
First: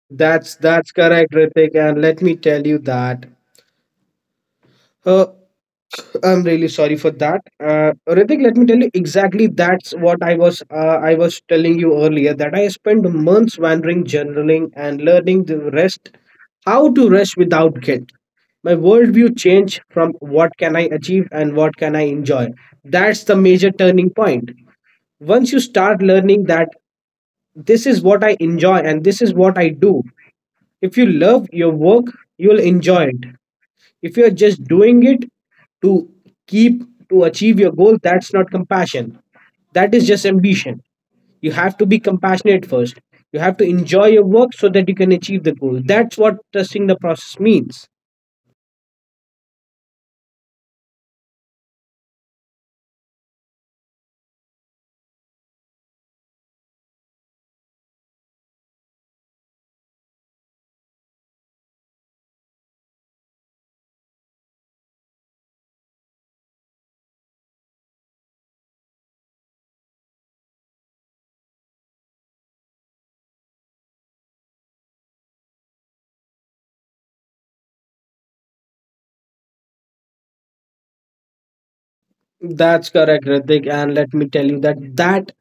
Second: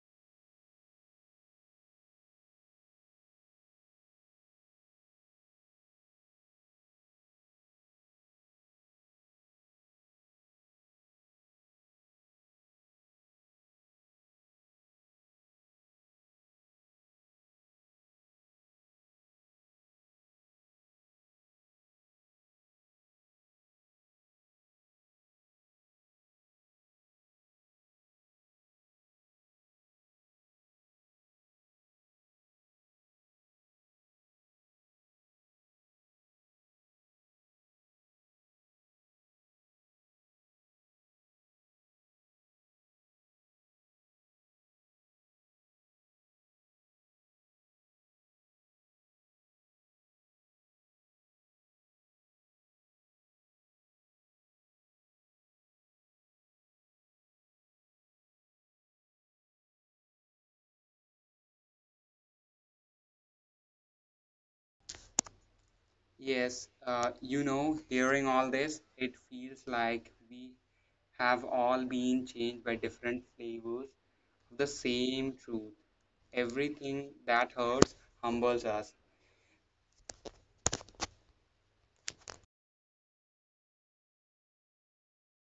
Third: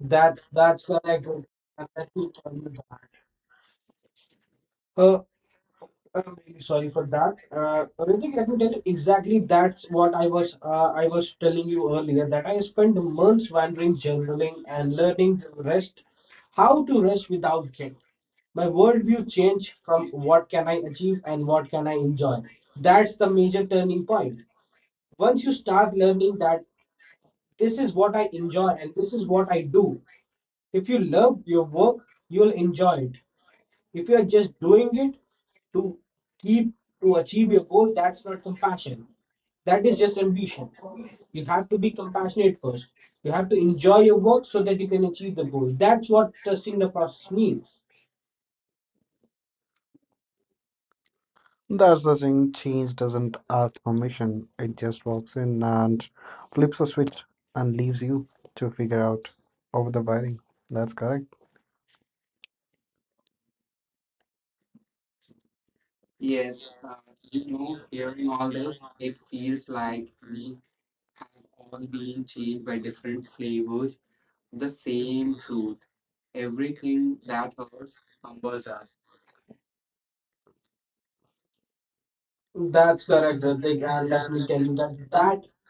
Speaker 3: That's
Speaker 2: That's
Speaker 3: that's
Speaker 2: that's
Speaker 3: correct.
Speaker 2: correct, Ritik. And
Speaker 3: Let
Speaker 2: let
Speaker 3: me
Speaker 2: me
Speaker 3: tell
Speaker 2: tell
Speaker 3: you
Speaker 2: you
Speaker 3: that.
Speaker 2: that
Speaker 3: Uh,
Speaker 2: uh,
Speaker 3: I'm
Speaker 2: I'm
Speaker 3: really
Speaker 2: really
Speaker 3: sorry
Speaker 2: sorry
Speaker 3: for
Speaker 2: for
Speaker 3: that.
Speaker 2: that.
Speaker 3: Uh,
Speaker 2: Uh,
Speaker 3: Ritik,
Speaker 2: Ritik,
Speaker 3: let me
Speaker 2: let me
Speaker 3: tell you
Speaker 2: tell you
Speaker 3: exactly
Speaker 2: exactly
Speaker 3: that's
Speaker 2: that's
Speaker 3: what I
Speaker 2: what I
Speaker 3: was
Speaker 2: was,
Speaker 3: uh,
Speaker 2: uh,
Speaker 3: I
Speaker 2: I
Speaker 3: was
Speaker 2: was
Speaker 3: telling
Speaker 2: telling
Speaker 3: you
Speaker 2: you
Speaker 3: earlier
Speaker 2: earlier,
Speaker 3: that I
Speaker 2: that I
Speaker 3: spent
Speaker 2: spent
Speaker 3: months
Speaker 2: months
Speaker 3: wandering,
Speaker 2: wandering,
Speaker 3: journaling,
Speaker 2: journaling,
Speaker 3: and
Speaker 2: and
Speaker 3: learning to
Speaker 2: learning the
Speaker 3: rest,
Speaker 2: rest,
Speaker 3: how
Speaker 2: how
Speaker 3: to
Speaker 2: to
Speaker 3: rest
Speaker 2: rest
Speaker 3: without
Speaker 2: without
Speaker 3: guilt.
Speaker 2: guilt.
Speaker 3: My
Speaker 2: My
Speaker 3: worldview
Speaker 2: worldview
Speaker 3: changed
Speaker 2: changed
Speaker 3: from
Speaker 2: from
Speaker 3: what
Speaker 2: what
Speaker 3: can I
Speaker 2: can I
Speaker 3: achieve
Speaker 2: achieve
Speaker 3: and
Speaker 2: and
Speaker 3: what
Speaker 2: what
Speaker 3: can I
Speaker 2: can I
Speaker 3: enjoy.
Speaker 2: enjoy.
Speaker 3: That's
Speaker 2: That's
Speaker 3: the
Speaker 2: the
Speaker 3: major
Speaker 2: major
Speaker 3: turning
Speaker 2: turning
Speaker 3: point.
Speaker 2: point.
Speaker 3: Once
Speaker 2: Once
Speaker 3: you
Speaker 2: you
Speaker 3: start
Speaker 2: start
Speaker 3: learning
Speaker 2: learning
Speaker 3: that
Speaker 2: that this
Speaker 3: this is
Speaker 2: is
Speaker 3: what
Speaker 2: what
Speaker 3: I
Speaker 2: I
Speaker 3: enjoy
Speaker 2: enjoy
Speaker 3: and
Speaker 2: and
Speaker 3: this
Speaker 2: this is
Speaker 3: is
Speaker 2: what
Speaker 3: what
Speaker 2: I
Speaker 3: I
Speaker 2: do,
Speaker 3: do, if
Speaker 2: if you
Speaker 3: you
Speaker 2: love
Speaker 3: love
Speaker 2: your
Speaker 3: your work,
Speaker 2: work, you'll
Speaker 3: you'll
Speaker 2: enjoy
Speaker 3: enjoy
Speaker 2: it.
Speaker 3: it.
Speaker 2: If
Speaker 3: If you
Speaker 2: you're
Speaker 3: are
Speaker 2: just
Speaker 3: just doing
Speaker 2: doing it
Speaker 3: it to
Speaker 2: to
Speaker 3: keep
Speaker 2: keep,
Speaker 3: to
Speaker 2: to achieve
Speaker 3: achieve your
Speaker 2: your goal,
Speaker 3: goal, that's
Speaker 2: that's
Speaker 3: not
Speaker 2: not
Speaker 3: compassion.
Speaker 2: compassion,
Speaker 3: That
Speaker 2: that
Speaker 3: is
Speaker 2: is
Speaker 3: just
Speaker 2: just
Speaker 3: ambition.
Speaker 2: ambition.
Speaker 3: You
Speaker 2: You
Speaker 3: have
Speaker 2: have
Speaker 3: to
Speaker 2: to
Speaker 3: be
Speaker 2: be
Speaker 3: compassionate
Speaker 2: compassionate
Speaker 3: first.
Speaker 2: first.
Speaker 3: You
Speaker 2: You
Speaker 3: have to
Speaker 2: have to
Speaker 3: enjoy
Speaker 2: enjoy
Speaker 3: your
Speaker 2: your
Speaker 3: work
Speaker 2: work
Speaker 3: so
Speaker 2: so
Speaker 3: that you
Speaker 2: that you
Speaker 3: can
Speaker 2: can
Speaker 3: achieve the
Speaker 2: achieve the
Speaker 3: goal.
Speaker 2: goal.
Speaker 3: That's
Speaker 2: That's
Speaker 3: what
Speaker 2: what
Speaker 3: trusting the
Speaker 2: trusting the
Speaker 3: process
Speaker 2: process
Speaker 3: means.
Speaker 2: means.
Speaker 3: That's the thing. Change doesn't ask permission. It just walks in and flips a switch and leaves you to figure out over the wiring. That's correct.
Speaker 1: Yes, uh, you know, hearing all this, it feels like we have all been changed by different flavors of the same truth. Everything that hurts humbles us.
Speaker 3: That's
Speaker 2: That's
Speaker 3: correct,
Speaker 2: correct,
Speaker 3: Ritik,
Speaker 2: Ritik,
Speaker 3: and
Speaker 2: and
Speaker 3: let
Speaker 2: let
Speaker 3: me
Speaker 2: me
Speaker 3: tell
Speaker 2: tell
Speaker 3: you
Speaker 2: you that
Speaker 3: that that
Speaker 2: that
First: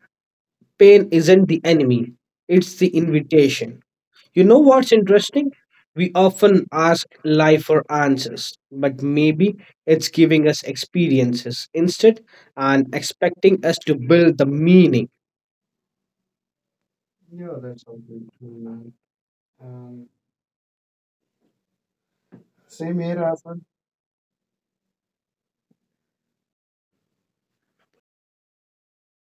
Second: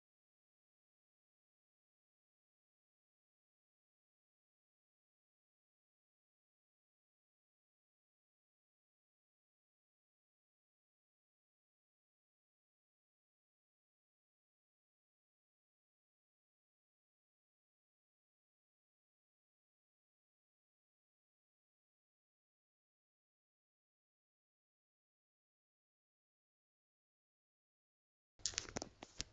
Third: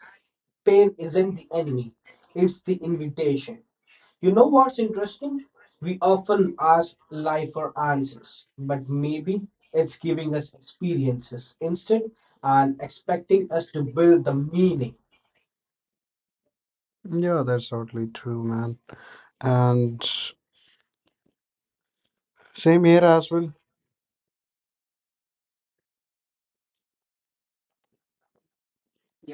Speaker 3: pain
Speaker 2: pain
Speaker 3: isn't
Speaker 2: isn't
Speaker 3: the
Speaker 2: the
Speaker 3: enemy,
Speaker 2: enemy,
Speaker 3: it's the
Speaker 2: it's the
Speaker 3: invitation.
Speaker 2: invitation.
Speaker 3: You
Speaker 2: You
Speaker 3: know
Speaker 2: know
Speaker 3: what's
Speaker 2: what's
Speaker 3: interesting?
Speaker 2: interesting?
Speaker 3: We
Speaker 2: We
Speaker 3: often
Speaker 2: often
Speaker 3: ask
Speaker 2: ask
Speaker 3: life
Speaker 2: life
Speaker 3: for
Speaker 2: for answers,
Speaker 3: answers, but
Speaker 2: but
Speaker 3: maybe
Speaker 2: maybe
Speaker 3: it's
Speaker 2: it's
Speaker 3: giving us
Speaker 2: giving us
Speaker 3: experiences
Speaker 2: experiences
Speaker 3: instead
Speaker 2: instead
Speaker 3: and
Speaker 2: and
Speaker 3: expecting
Speaker 2: expecting
Speaker 3: us to
Speaker 2: us to
Speaker 3: build the
Speaker 2: build the
Speaker 3: meaning.
Speaker 2: meaning.
Speaker 3: Yeah,
Speaker 2: Yeah,
Speaker 3: that's
Speaker 2: that's all
Speaker 3: totally
Speaker 2: good
Speaker 3: true, man.
Speaker 2: too.
Speaker 3: And
Speaker 2: Um,
Speaker 3: same here
Speaker 2: same here,
Speaker 3: as well.
Speaker 2: Arpan.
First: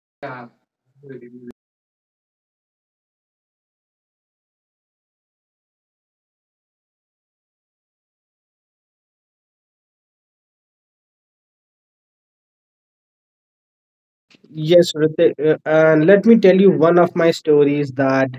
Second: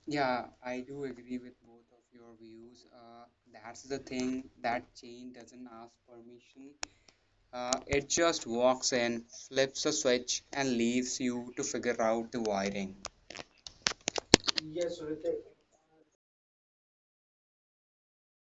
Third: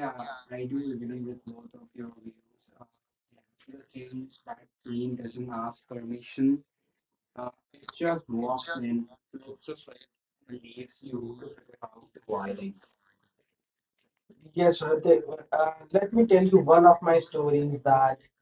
Speaker 1: Yeah,
Speaker 2: Yeah.
Speaker 1: I do agree with both of your views. Uh, that's the thing, that chain doesn't ask permission. Uh, it just walks in, flips a switch, and leaves you to figure out the wiring.
Speaker 3: Yes,
Speaker 2: Yes,
Speaker 3: Ritik,
Speaker 2: Ritik, uh,
Speaker 3: uh,
Speaker 2: and
Speaker 3: let me
Speaker 2: let me
Speaker 3: tell you
Speaker 2: tell you
Speaker 3: one of
Speaker 2: one
Speaker 3: my
Speaker 2: of my
Speaker 3: stories
Speaker 2: stories,
Speaker 3: that
Speaker 2: that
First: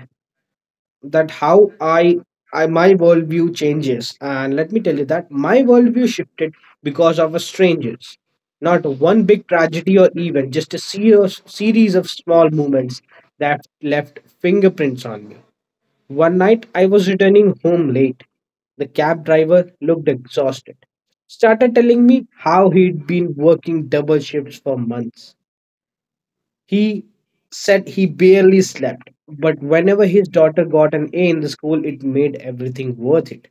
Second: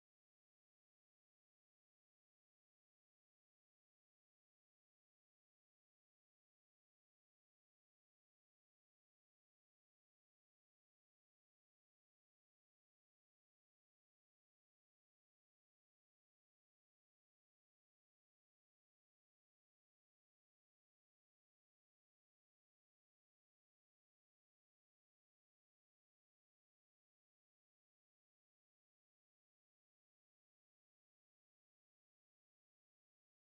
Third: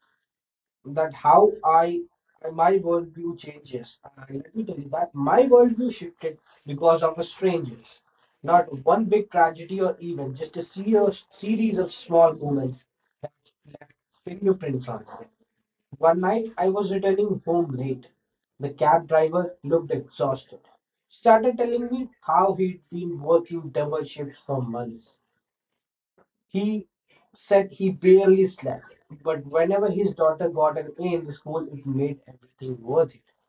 Speaker 3: that
Speaker 2: that
Speaker 3: how
Speaker 2: how
Speaker 3: I
Speaker 2: I, I
Speaker 3: my
Speaker 2: my
Speaker 3: worldview
Speaker 2: worldview
Speaker 3: changes.
Speaker 2: changes.
Speaker 3: And
Speaker 2: And
Speaker 3: let me
Speaker 2: let
Speaker 3: tell
Speaker 2: me
Speaker 3: you
Speaker 2: tell you
Speaker 3: that
Speaker 2: that
Speaker 3: my
Speaker 2: my
Speaker 3: worldview
Speaker 2: worldview
Speaker 3: shifted
Speaker 2: shifted
Speaker 3: because of
Speaker 2: because
Speaker 3: the
Speaker 2: of a
Speaker 3: strangers.
Speaker 2: strangers. Not
Speaker 3: Not one
Speaker 2: one
Speaker 3: big
Speaker 2: big
Speaker 3: tragedy
Speaker 2: tragedy
Speaker 3: or
Speaker 2: or
Speaker 3: event,
Speaker 2: event,
Speaker 3: just a
Speaker 2: just a
Speaker 3: serious
Speaker 2: serious,
Speaker 3: series
Speaker 2: series
Speaker 3: of
Speaker 2: of
Speaker 3: small
Speaker 2: small
Speaker 3: moments,
Speaker 2: moments that left
Speaker 3: fingerprints on
Speaker 2: fingerprints on
Speaker 3: it.
Speaker 2: me.
Speaker 3: One
Speaker 2: One
Speaker 3: night
Speaker 2: night
Speaker 3: I
Speaker 2: I
Speaker 3: was
Speaker 2: was
Speaker 3: returning
Speaker 2: returning
Speaker 3: home
Speaker 2: home
Speaker 3: late.
Speaker 2: late.
Speaker 3: The
Speaker 2: The
Speaker 3: cab
Speaker 2: cab
Speaker 3: driver
Speaker 2: driver
Speaker 3: looked
Speaker 2: looked
Speaker 3: exhausted.
Speaker 2: exhausted.
Speaker 3: Started
Speaker 2: Started
Speaker 3: telling
Speaker 2: telling
Speaker 3: me
Speaker 2: me
Speaker 3: how
Speaker 2: how
Speaker 3: he'd
Speaker 2: he'd
Speaker 3: been
Speaker 2: been
Speaker 3: working
Speaker 2: working
Speaker 3: double
Speaker 2: double
Speaker 3: shifts
Speaker 2: shifts
Speaker 3: for
Speaker 2: for
Speaker 3: months.
Speaker 2: months.
Speaker 3: He
Speaker 2: He
Speaker 3: said
Speaker 2: said
Speaker 3: he
Speaker 2: he
Speaker 3: barely
Speaker 2: barely
Speaker 3: slept,
Speaker 2: slept,
Speaker 3: but
Speaker 2: but
Speaker 3: whenever
Speaker 2: whenever
Speaker 3: his
Speaker 2: his
Speaker 3: daughter
Speaker 2: daughter
Speaker 3: got an
Speaker 2: got an
Speaker 3: A in
Speaker 2: A
Speaker 3: the
Speaker 2: in the
Speaker 3: school,
Speaker 2: school,
Speaker 3: it
Speaker 2: it
Speaker 3: made
Speaker 2: made
Speaker 3: everything
Speaker 2: everything
Speaker 3: worth it.
Speaker 2: worth it.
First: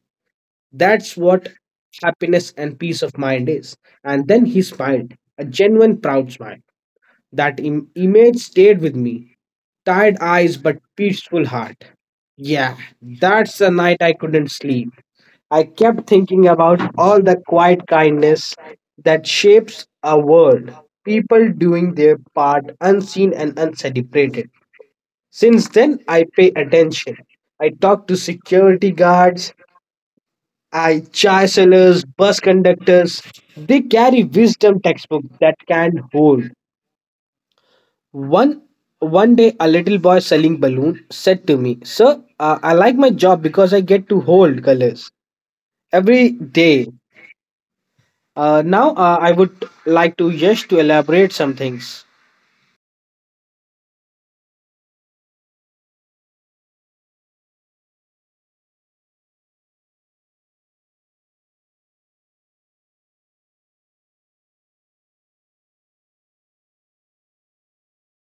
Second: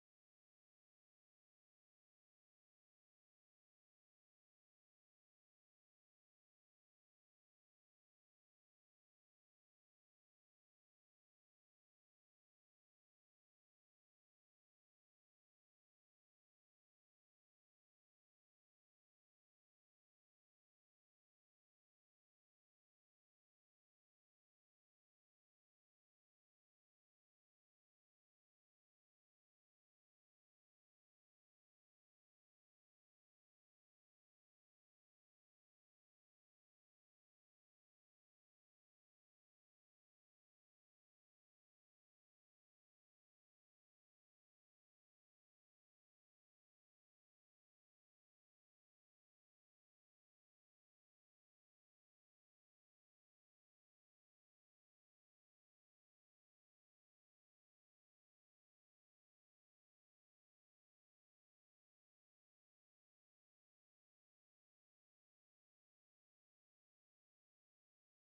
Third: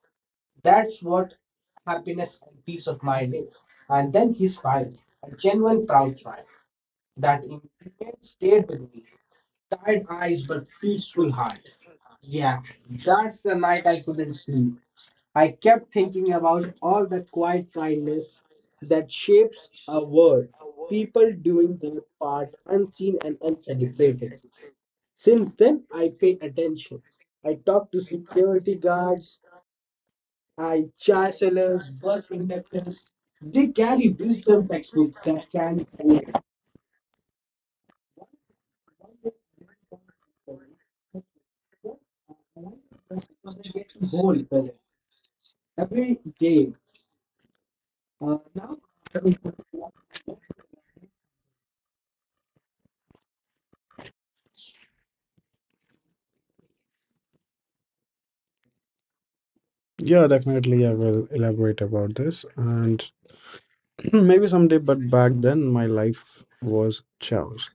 Speaker 3: That's
Speaker 2: That's
Speaker 3: what
Speaker 2: what
Speaker 3: happiness
Speaker 2: happiness
Speaker 3: and
Speaker 2: and
Speaker 3: peace
Speaker 2: peace
Speaker 3: of
Speaker 2: of
Speaker 3: mind
Speaker 2: mind
Speaker 3: is.
Speaker 2: is.
Speaker 3: And
Speaker 2: And
Speaker 3: then
Speaker 2: then
Speaker 3: he
Speaker 2: he
Speaker 3: smiled,
Speaker 2: smiled,
Speaker 3: a
Speaker 2: a
Speaker 3: genuine
Speaker 2: genuine
Speaker 3: proud
Speaker 2: proud
Speaker 3: smile
Speaker 2: smile.
Speaker 3: that
Speaker 2: That Im-
Speaker 3: ingredient
Speaker 2: image
Speaker 3: stayed
Speaker 2: stayed
Speaker 3: with
Speaker 2: with
Speaker 3: me.
Speaker 2: me.
Speaker 3: Tired
Speaker 2: Tired
Speaker 3: eyes
Speaker 2: eyes,
Speaker 3: but
Speaker 2: but
Speaker 3: peaceful
Speaker 2: peaceful
Speaker 3: heart.
Speaker 2: heart.
Speaker 3: Yeah,
Speaker 2: Yeah,
Speaker 3: that's the
Speaker 2: that's the
Speaker 3: night I
Speaker 2: night I
Speaker 3: couldn't
Speaker 2: couldn't
Speaker 3: sleep.
Speaker 2: sleep.
Speaker 3: I
Speaker 2: I
Speaker 3: kept
Speaker 2: kept
Speaker 3: thinking
Speaker 2: thinking
Speaker 3: about
Speaker 2: about
Speaker 3: all the
Speaker 2: all the
Speaker 3: quiet
Speaker 2: quiet
Speaker 3: kindness
Speaker 2: kindness
Speaker 3: that
Speaker 2: that
Speaker 3: shapes
Speaker 2: shapes
Speaker 3: a
Speaker 2: our
Speaker 3: world,
Speaker 2: world,
Speaker 3: people
Speaker 2: people
Speaker 3: doing
Speaker 2: doing
Speaker 3: their
Speaker 2: their
Speaker 3: part
Speaker 2: part
Speaker 3: unseen
Speaker 2: unseen
Speaker 3: and
Speaker 2: and
Speaker 3: uncelebrated.
Speaker 2: uncelebrated.
Speaker 3: Since
Speaker 2: Since
Speaker 3: then,
Speaker 2: then,
Speaker 3: I
Speaker 2: I
Speaker 3: pay
Speaker 2: pay
Speaker 3: attention.
Speaker 2: attention.
Speaker 3: I
Speaker 2: I
Speaker 3: talk
Speaker 2: talk
Speaker 3: to
Speaker 2: to
Speaker 3: security
Speaker 2: security
Speaker 3: guards,
Speaker 2: guards, I
Speaker 3: I
Speaker 2: chai sellers,
Speaker 3: chancellors,
Speaker 2: bus
Speaker 3: bus conductors.
Speaker 2: conductors. They
Speaker 3: They
Speaker 2: carry
Speaker 3: carry
Speaker 2: wisdom
Speaker 3: wisdom
Speaker 2: textbooks
Speaker 3: textbooks
Speaker 2: that
Speaker 3: that
Speaker 2: can
Speaker 3: can
Speaker 2: hold. One one day, a little boy selling balloon said to me, "Sir, uh, I like my job because I get to hold colors every
Speaker 3: every
Speaker 2: day.
Speaker 3: day.
Speaker 2: Uh,
Speaker 3: Uh,
Speaker 2: now,
Speaker 3: now,
Speaker 2: uh, I would like to just to elaborate some things."
Speaker 3: Yeah, definitely. I will elaborate about this. And maybe someday, but back then, my life was chaos.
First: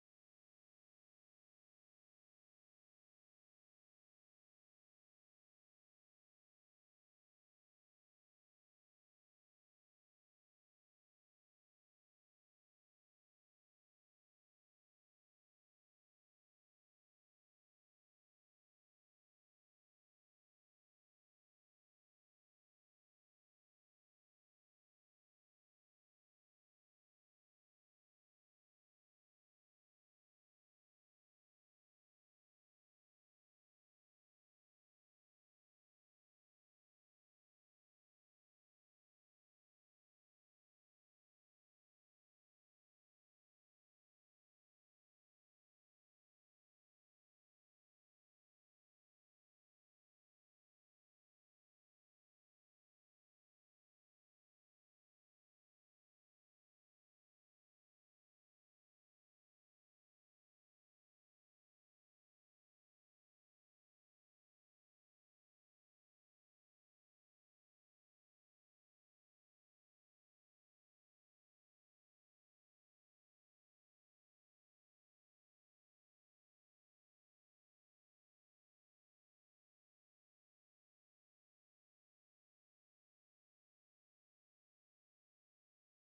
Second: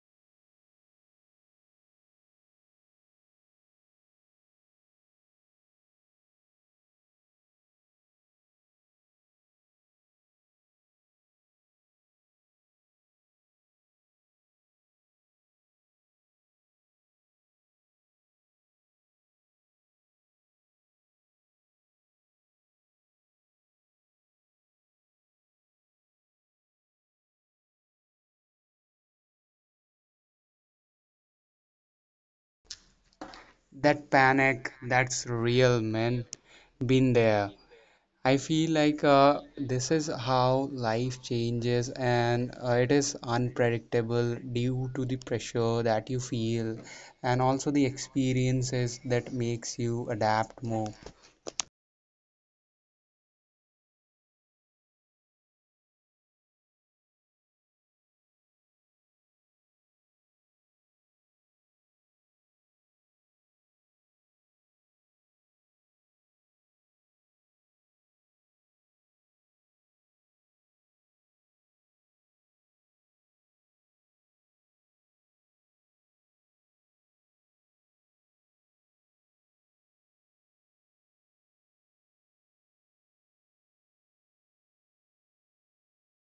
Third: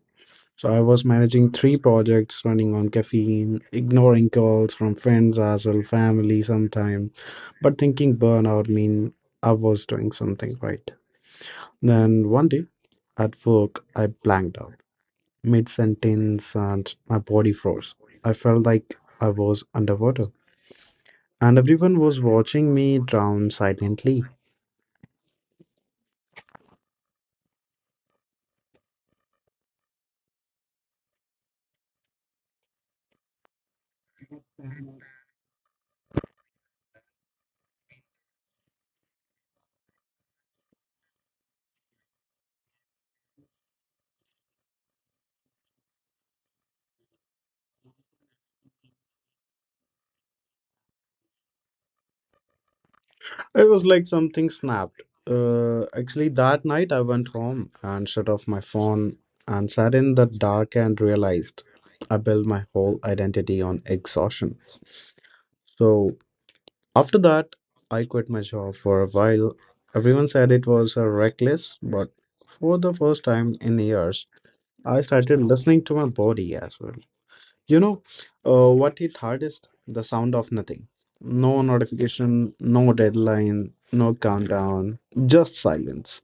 Speaker 3: So I was managing three projects, running on caffeine, ignoring calls from friends as well, family sometimes, but thinking burnout mean I was doing something right. Then one day at work, I blanked out mid sentence and my body froze. I felt like I was underwater. And everyone was watching me drown silently.
Speaker 1: That panic, that's real, man. Been there. I feel like uh, this is how life changes, and uh, it is unpredictable due to the pressure that you feel, and also the experiences that makes you adapt more.
Speaker 3: It was like something snapped. Uh, actually, that night I went home and shut off my phone and sat in the dark and realized I built my whole identity on exhaustion. So after that, I quit my job for a while. Everyone said it was uh, reckless, but for the first time in years, I started listening to my body as well. You know, uh, what hit hardest? The sound of nothing. No notification, no deadline, no countdown, just silence.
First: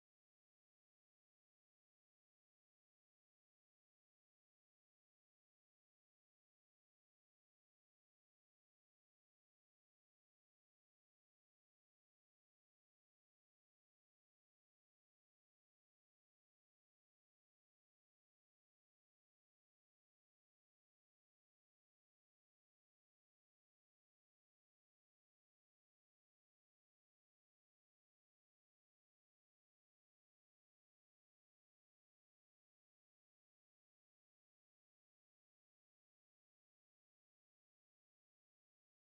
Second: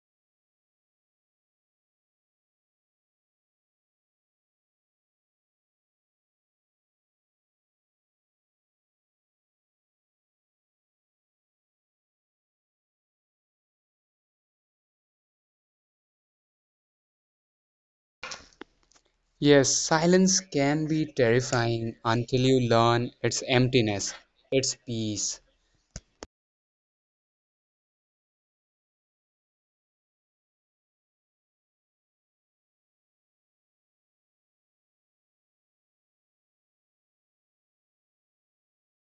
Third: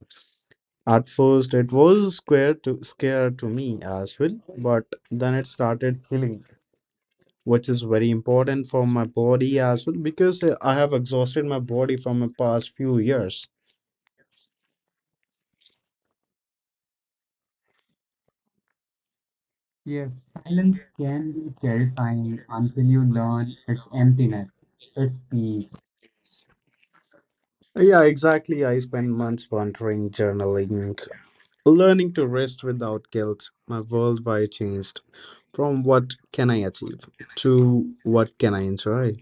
Speaker 3: At first, it was square to scare to me as well, but then it started healing, which is very important for my body as well because uh, I have exhausted my body from the past few years.
Speaker 1: Yes, silence can be terrifying until you learn its emptiness, its peace.
Speaker 3: Yeah, exactly. I spent months wandering, journaling, learning to rest without guilt, my worldview changed from what can I achieve to what can I enjoy.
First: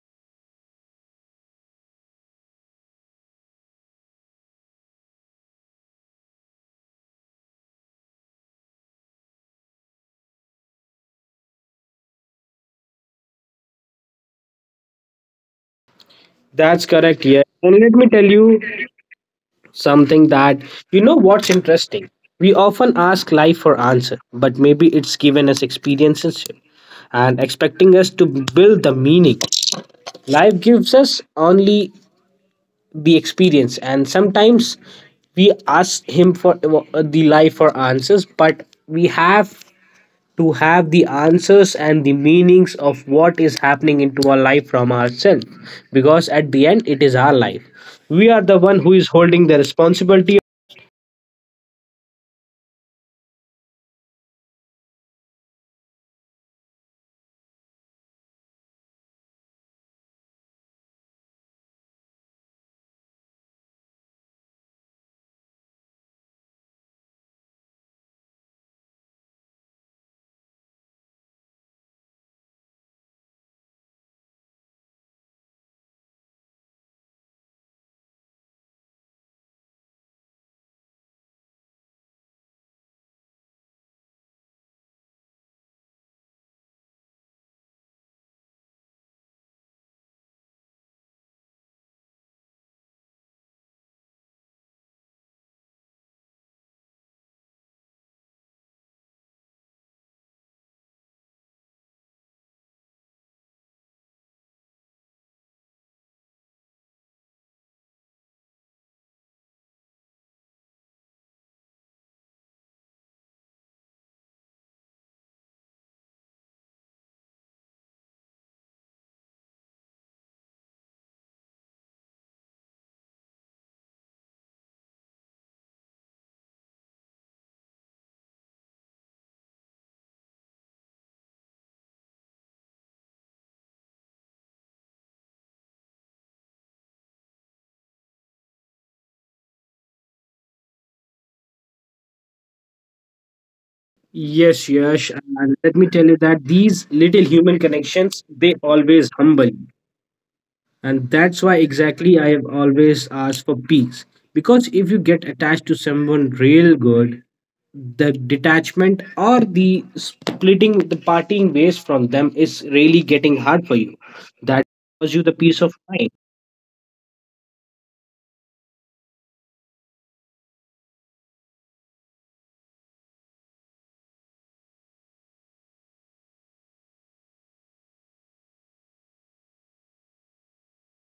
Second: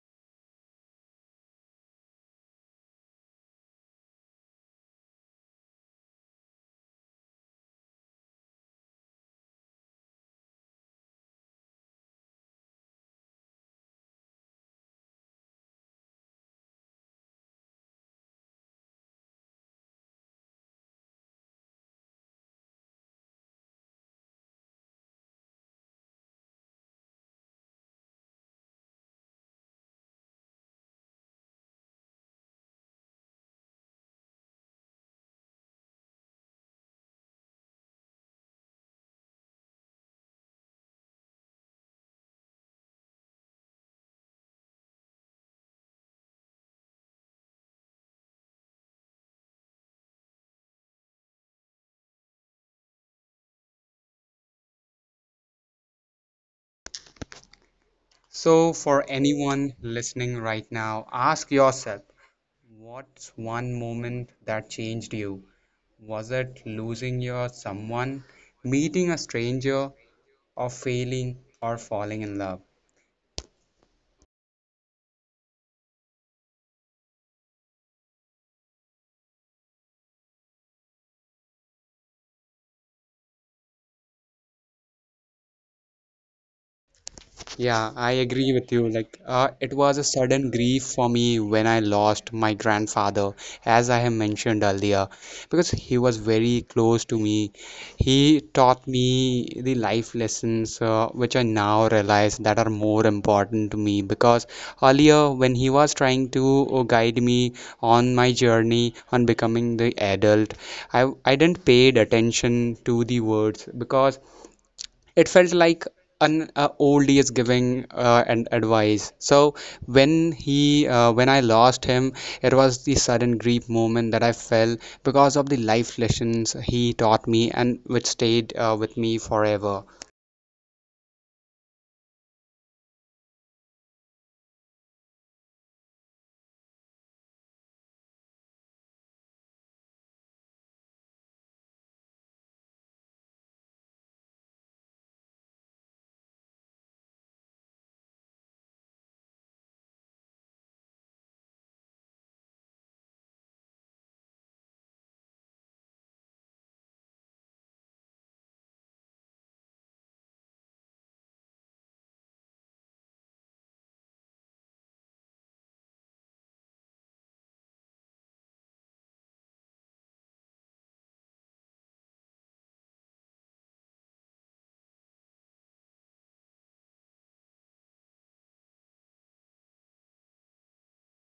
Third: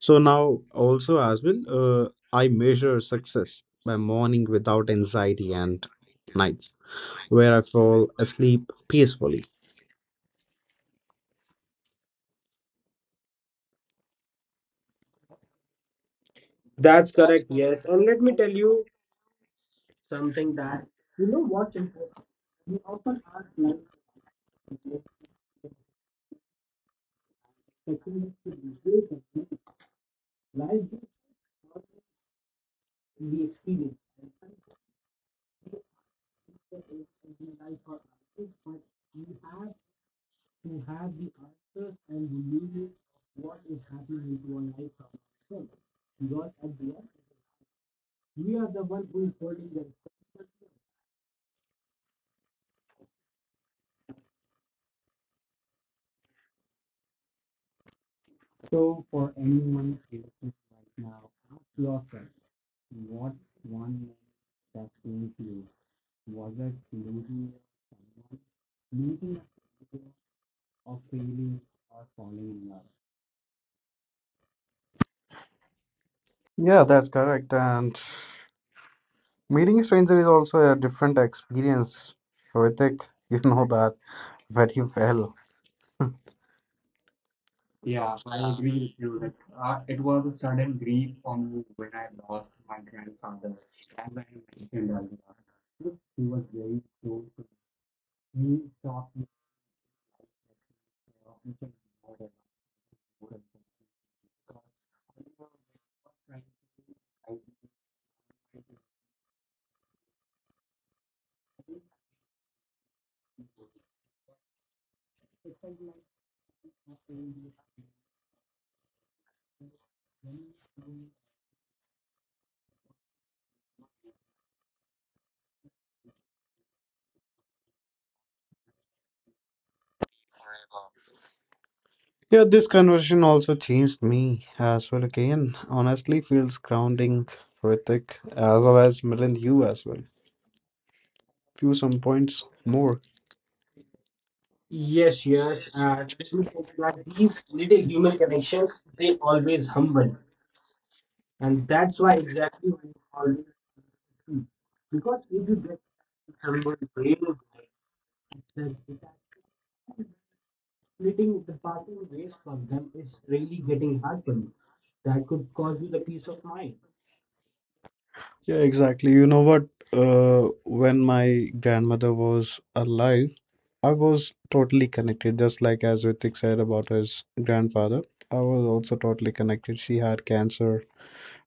Speaker 3: So now, also, as well, uh, I measure success by morning without anxiety and nights where I fall asleep peacefully.
Speaker 2: That's
Speaker 3: That's
Speaker 2: correct, yeah.
Speaker 3: correct,
Speaker 2: And
Speaker 3: yes.
Speaker 2: let
Speaker 3: And
Speaker 2: me
Speaker 3: let
Speaker 2: tell
Speaker 3: me tell
Speaker 2: you
Speaker 3: you
Speaker 2: something,
Speaker 3: something
Speaker 2: that
Speaker 3: that
Speaker 2: you know
Speaker 3: you know
Speaker 2: what's
Speaker 3: what's
Speaker 2: interesting.
Speaker 3: interesting.
Speaker 2: We
Speaker 3: We
Speaker 2: often
Speaker 3: often
Speaker 2: ask
Speaker 3: ask
Speaker 2: life
Speaker 3: like
Speaker 2: for answer, but maybe it's given us experiences and expecting us to
Speaker 3: technology to
Speaker 2: build the
Speaker 3: replace us,
Speaker 2: meaning. Life gives
Speaker 3: life
Speaker 2: us only the
Speaker 3: we
Speaker 2: experience,
Speaker 3: experience.
Speaker 2: and sometimes we ask him for, uh, the life for answers, but we have to have the answers and the meanings of what is happening into our life from ourselves, because at the end it is our life. We are the one who is holding the responsibility.
Speaker 1: So, for anyone listening right now, ask yourself, what's one moment that changed you? Was it losing your someone, meeting a stranger, or failing or falling in love?
Speaker 3: Yeah, that's correct. And meeting a stranger is also a different experience. Ritik, you know that very well.
Speaker 1: Yeah, I agree with you. Like, uh, it was a sudden grief for me when I lost my grandfather, as I have mentioned earlier, because he was very close to me. He taught me the life lessons, uh, which I now realize that are more important to me. Because earlier, when he was trying to uh, guide me on my journey on becoming the adult, I I didn't paid attention to the words because it felt like an uh, old is giving uh, an advice, so when he uh, when I lost him, it was the sudden grief moment that I felt because of the life lessons he taught me and which stayed uh, with me forever.
Speaker 3: Yeah, this conversation also changed me as well again. Honestly, feels grounding, Ritik, as well as Milind, you as well. Few some points more.
Speaker 2: Yes,
Speaker 3: Yes,
Speaker 2: yes,
Speaker 3: yes.
Speaker 2: and
Speaker 3: And
Speaker 2: let me tell
Speaker 3: let me
Speaker 2: you
Speaker 3: tell you
Speaker 2: that
Speaker 3: that
Speaker 2: these
Speaker 3: these
Speaker 2: little
Speaker 3: little
Speaker 2: human
Speaker 3: human
Speaker 2: connections, they
Speaker 3: connections, they
Speaker 2: always
Speaker 3: always
Speaker 2: humble you.
Speaker 3: humble.
Speaker 2: And
Speaker 3: And
Speaker 2: that's why
Speaker 3: that's why
Speaker 2: exactly I
Speaker 3: exactly
Speaker 2: have
Speaker 3: when you always
Speaker 2: always asked for peace.
Speaker 3: see.
Speaker 2: Because
Speaker 3: Because
Speaker 2: if you
Speaker 3: if you
Speaker 2: get
Speaker 3: get
Speaker 2: attached to someone
Speaker 3: someone
Speaker 2: real
Speaker 3: brain
Speaker 2: good, the
Speaker 3: dead, the
Speaker 2: detachment or the splitting, the
Speaker 3: splitting the
Speaker 2: parting
Speaker 3: parting
Speaker 2: ways
Speaker 3: ways
Speaker 2: from
Speaker 3: from
Speaker 2: them
Speaker 3: them
Speaker 2: is
Speaker 3: is
Speaker 2: really
Speaker 3: really
Speaker 2: getting
Speaker 3: getting
Speaker 2: hard for
Speaker 3: hard for
Speaker 2: you.
Speaker 3: you.
Speaker 2: That
Speaker 3: That could
Speaker 2: was you the
Speaker 3: cause you
Speaker 2: peace
Speaker 3: the
Speaker 2: of
Speaker 3: peace of
Speaker 2: mind.
Speaker 3: mind. Yeah, exactly. You know what? Uh, when my grandmother was alive, I was totally connected, just like as Ritik said about his grandfather. I was also totally connected. She had cancer,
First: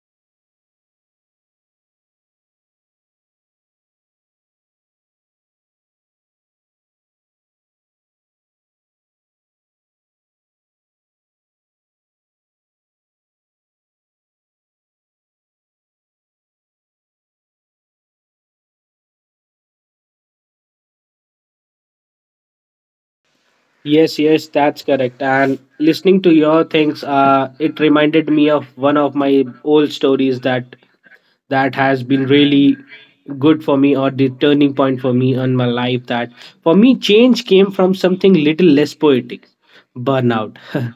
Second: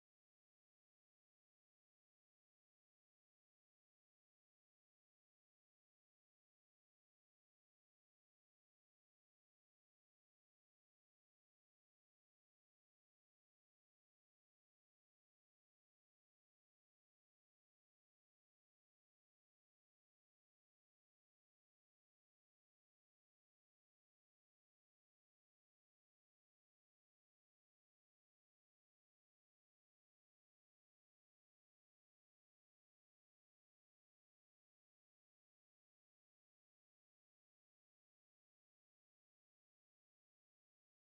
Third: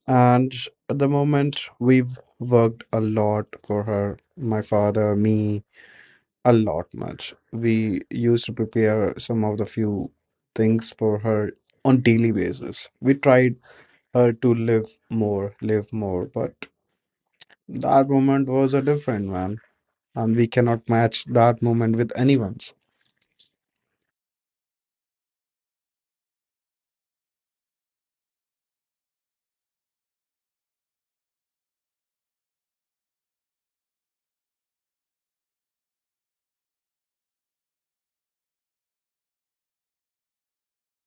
Speaker 3: and at the moment, we've worked a lot for her, my father, me, a lot much. We used to prepare some of the few things for her on daily basis. We tried her to live more, live more, but that moment was a different man, and we cannot match that moment with anyone's.
Speaker 2: Yes, yes, that's correct. And listening to your things, uh, it reminded me of one of my old stories, that that has been really good for me, or the turning point for me in my life. That for me, change came from something little less poetic, burnout.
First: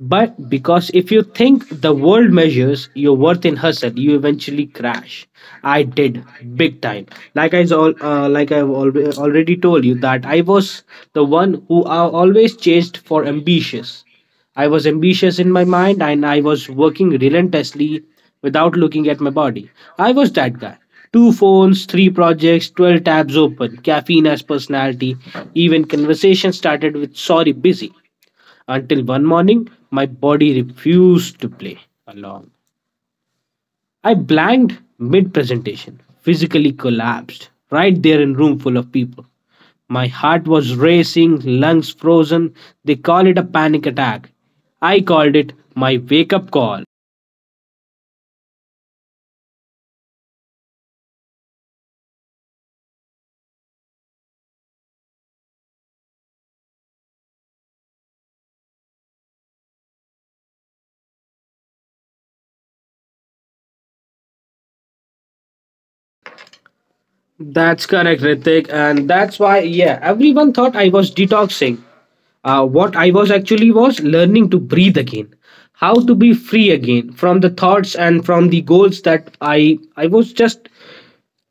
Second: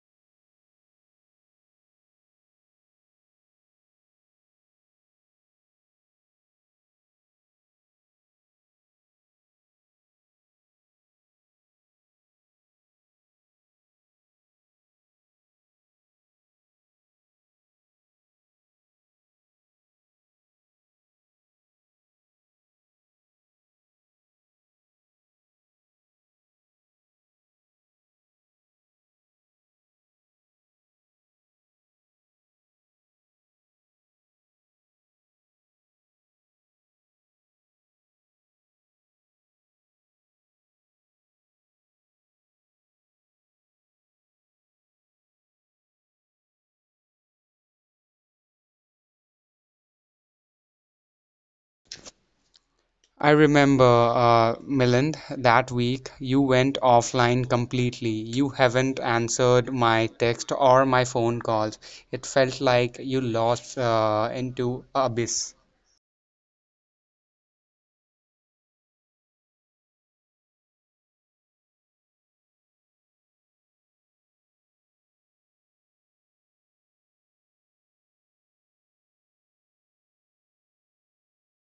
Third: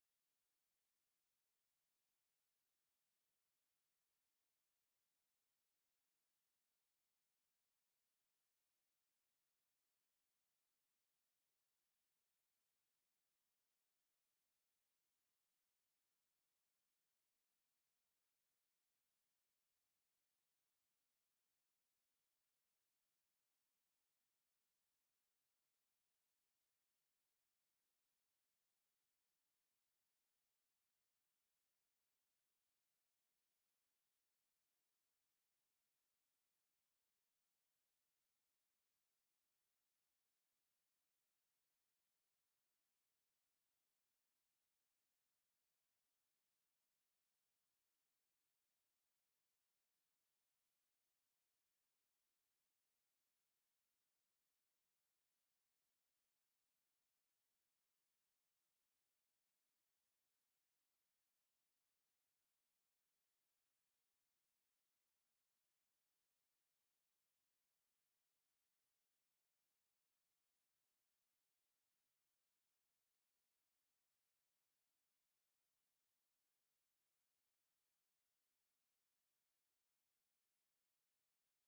Speaker 2: But because if you think the world measures your worth in hustle, you eventually crash. I did, big time. Like I all, uh, like I've alre- already told you, that I was the one who I always chased for ambitious. I was ambitious in my mind, and I was working relentlessly without looking at my body. I was that guy. Two phones, three projects, twelve tabs open, caffeine as personality. Even conversation started with sorry, busy, until one morning my body refused to play along. I blanked mid presentation, physically collapsed right there in room full of people. My heart was racing, lungs frozen. They call it a panic attack. I called it my wake up call.
Speaker 1: I remember, uh, Milind, that week you went offline completely. You haven't answered my text or my phone calls. It felt like you lost uh, into abyss.
Speaker 2: That's correct, Ritik. And that's why, yeah, everyone thought I was detoxing. Uh, what I was actually was learning to breathe again, how to be free again from the thoughts and from the goals, that I I was just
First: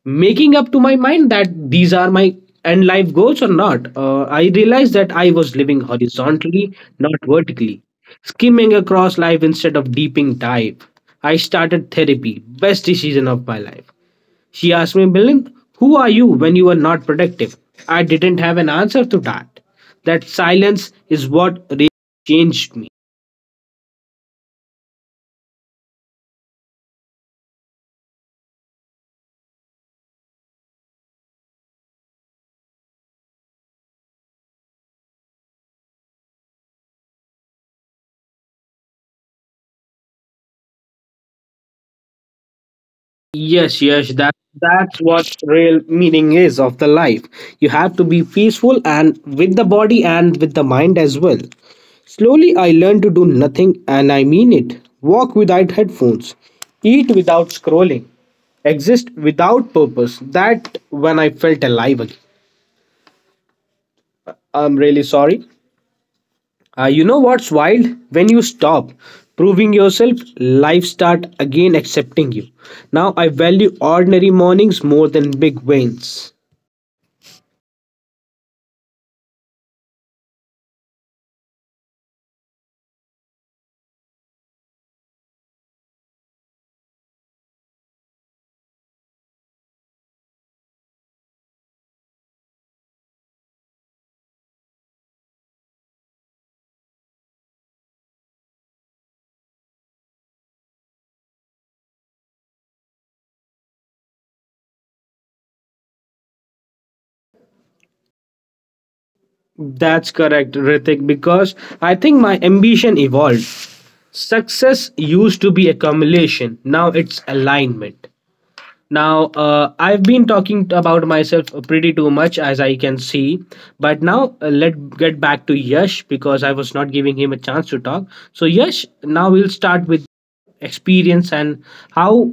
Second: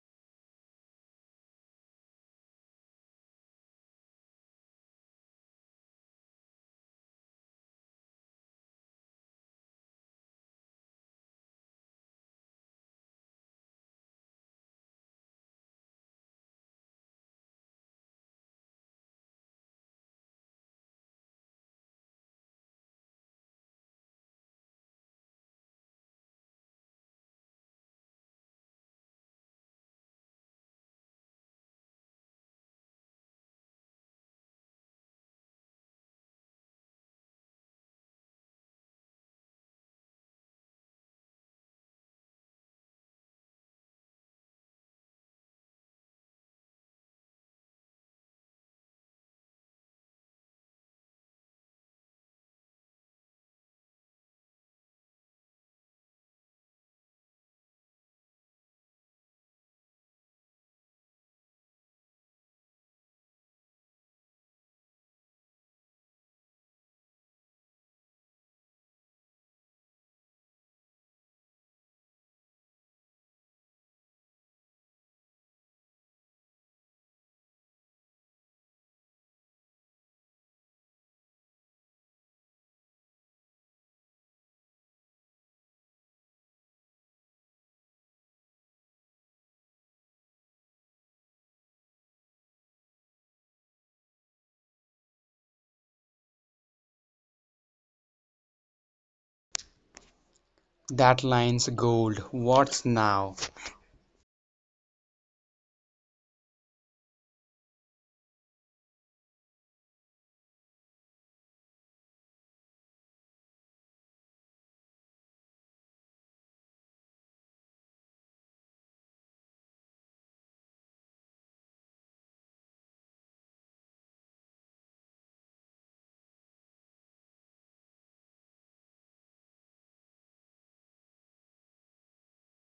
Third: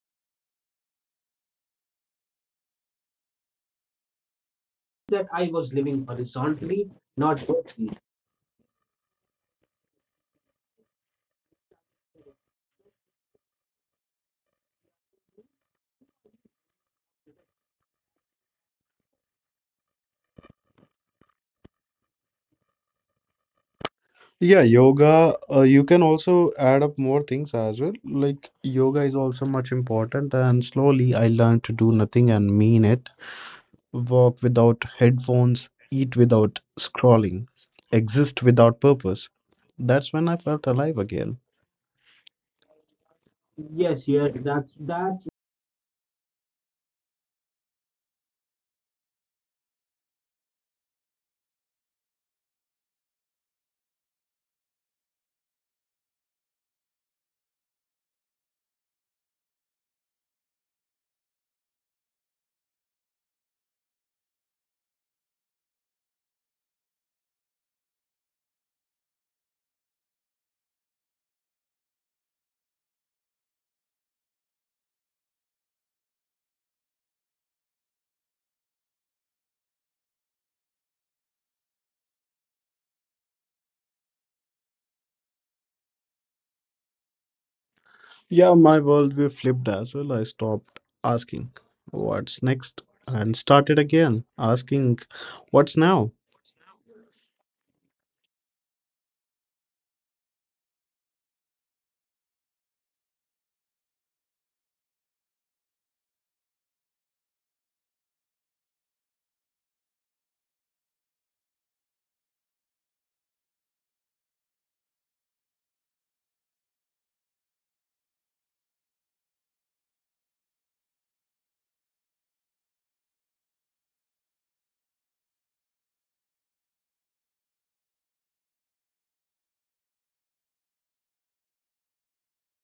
Speaker 2: making up to my mind that these are my end life goals or not. Uh, I realized that
Speaker 3: That
Speaker 2: I
Speaker 3: I
Speaker 2: was
Speaker 3: was
Speaker 2: living
Speaker 3: living
Speaker 2: horizontally,
Speaker 3: horizontally,
Speaker 2: not
Speaker 3: not
Speaker 2: vertically,
Speaker 3: vertically.
Speaker 2: skimming across life instead of deeping dive. I started therapy, best decision of my life. She asked me, Milind, who are you when you are not productive? I didn't have an answer to that. That silence is what really changed me.
Speaker 3: Yeah, yoga, uh, you can also add up more things as well. Like, yoga is also much important, and slowly I learned to do nothing and mean it. Walk without headphones, eat without scrolling, exist without purpose. That's when I felt alive again. Yes, yes, that's
Speaker 2: Yes, yes,
Speaker 3: that's
Speaker 2: that that's what real meaning is of the life. You have to be peaceful and with the body and with the mind as well. Slowly I learned to do nothing and I mean it. Walk without headphones, eat without scrolling, exist without purpose. That when I felt alive again. I'm really sorry. Uh, you know what's wild? When you stop proving yourself, life start again accepting you. Now I value ordinary mornings more than big wins.
Speaker 3: Yeah, my worldview flipped as well. I stopped asking what's next and started again asking what's now.
Speaker 1: That line's gold. What's now?
Speaker 2: That's correct, Ritik, because I think my ambition evolved. Success used to be accumulation, now it's alignment. Now, uh, I've been talking about myself pretty too much, as I can see. But now, uh, let's get back to Yash because I was not giving him a chance to talk. So, Yash, now we'll start with experience and how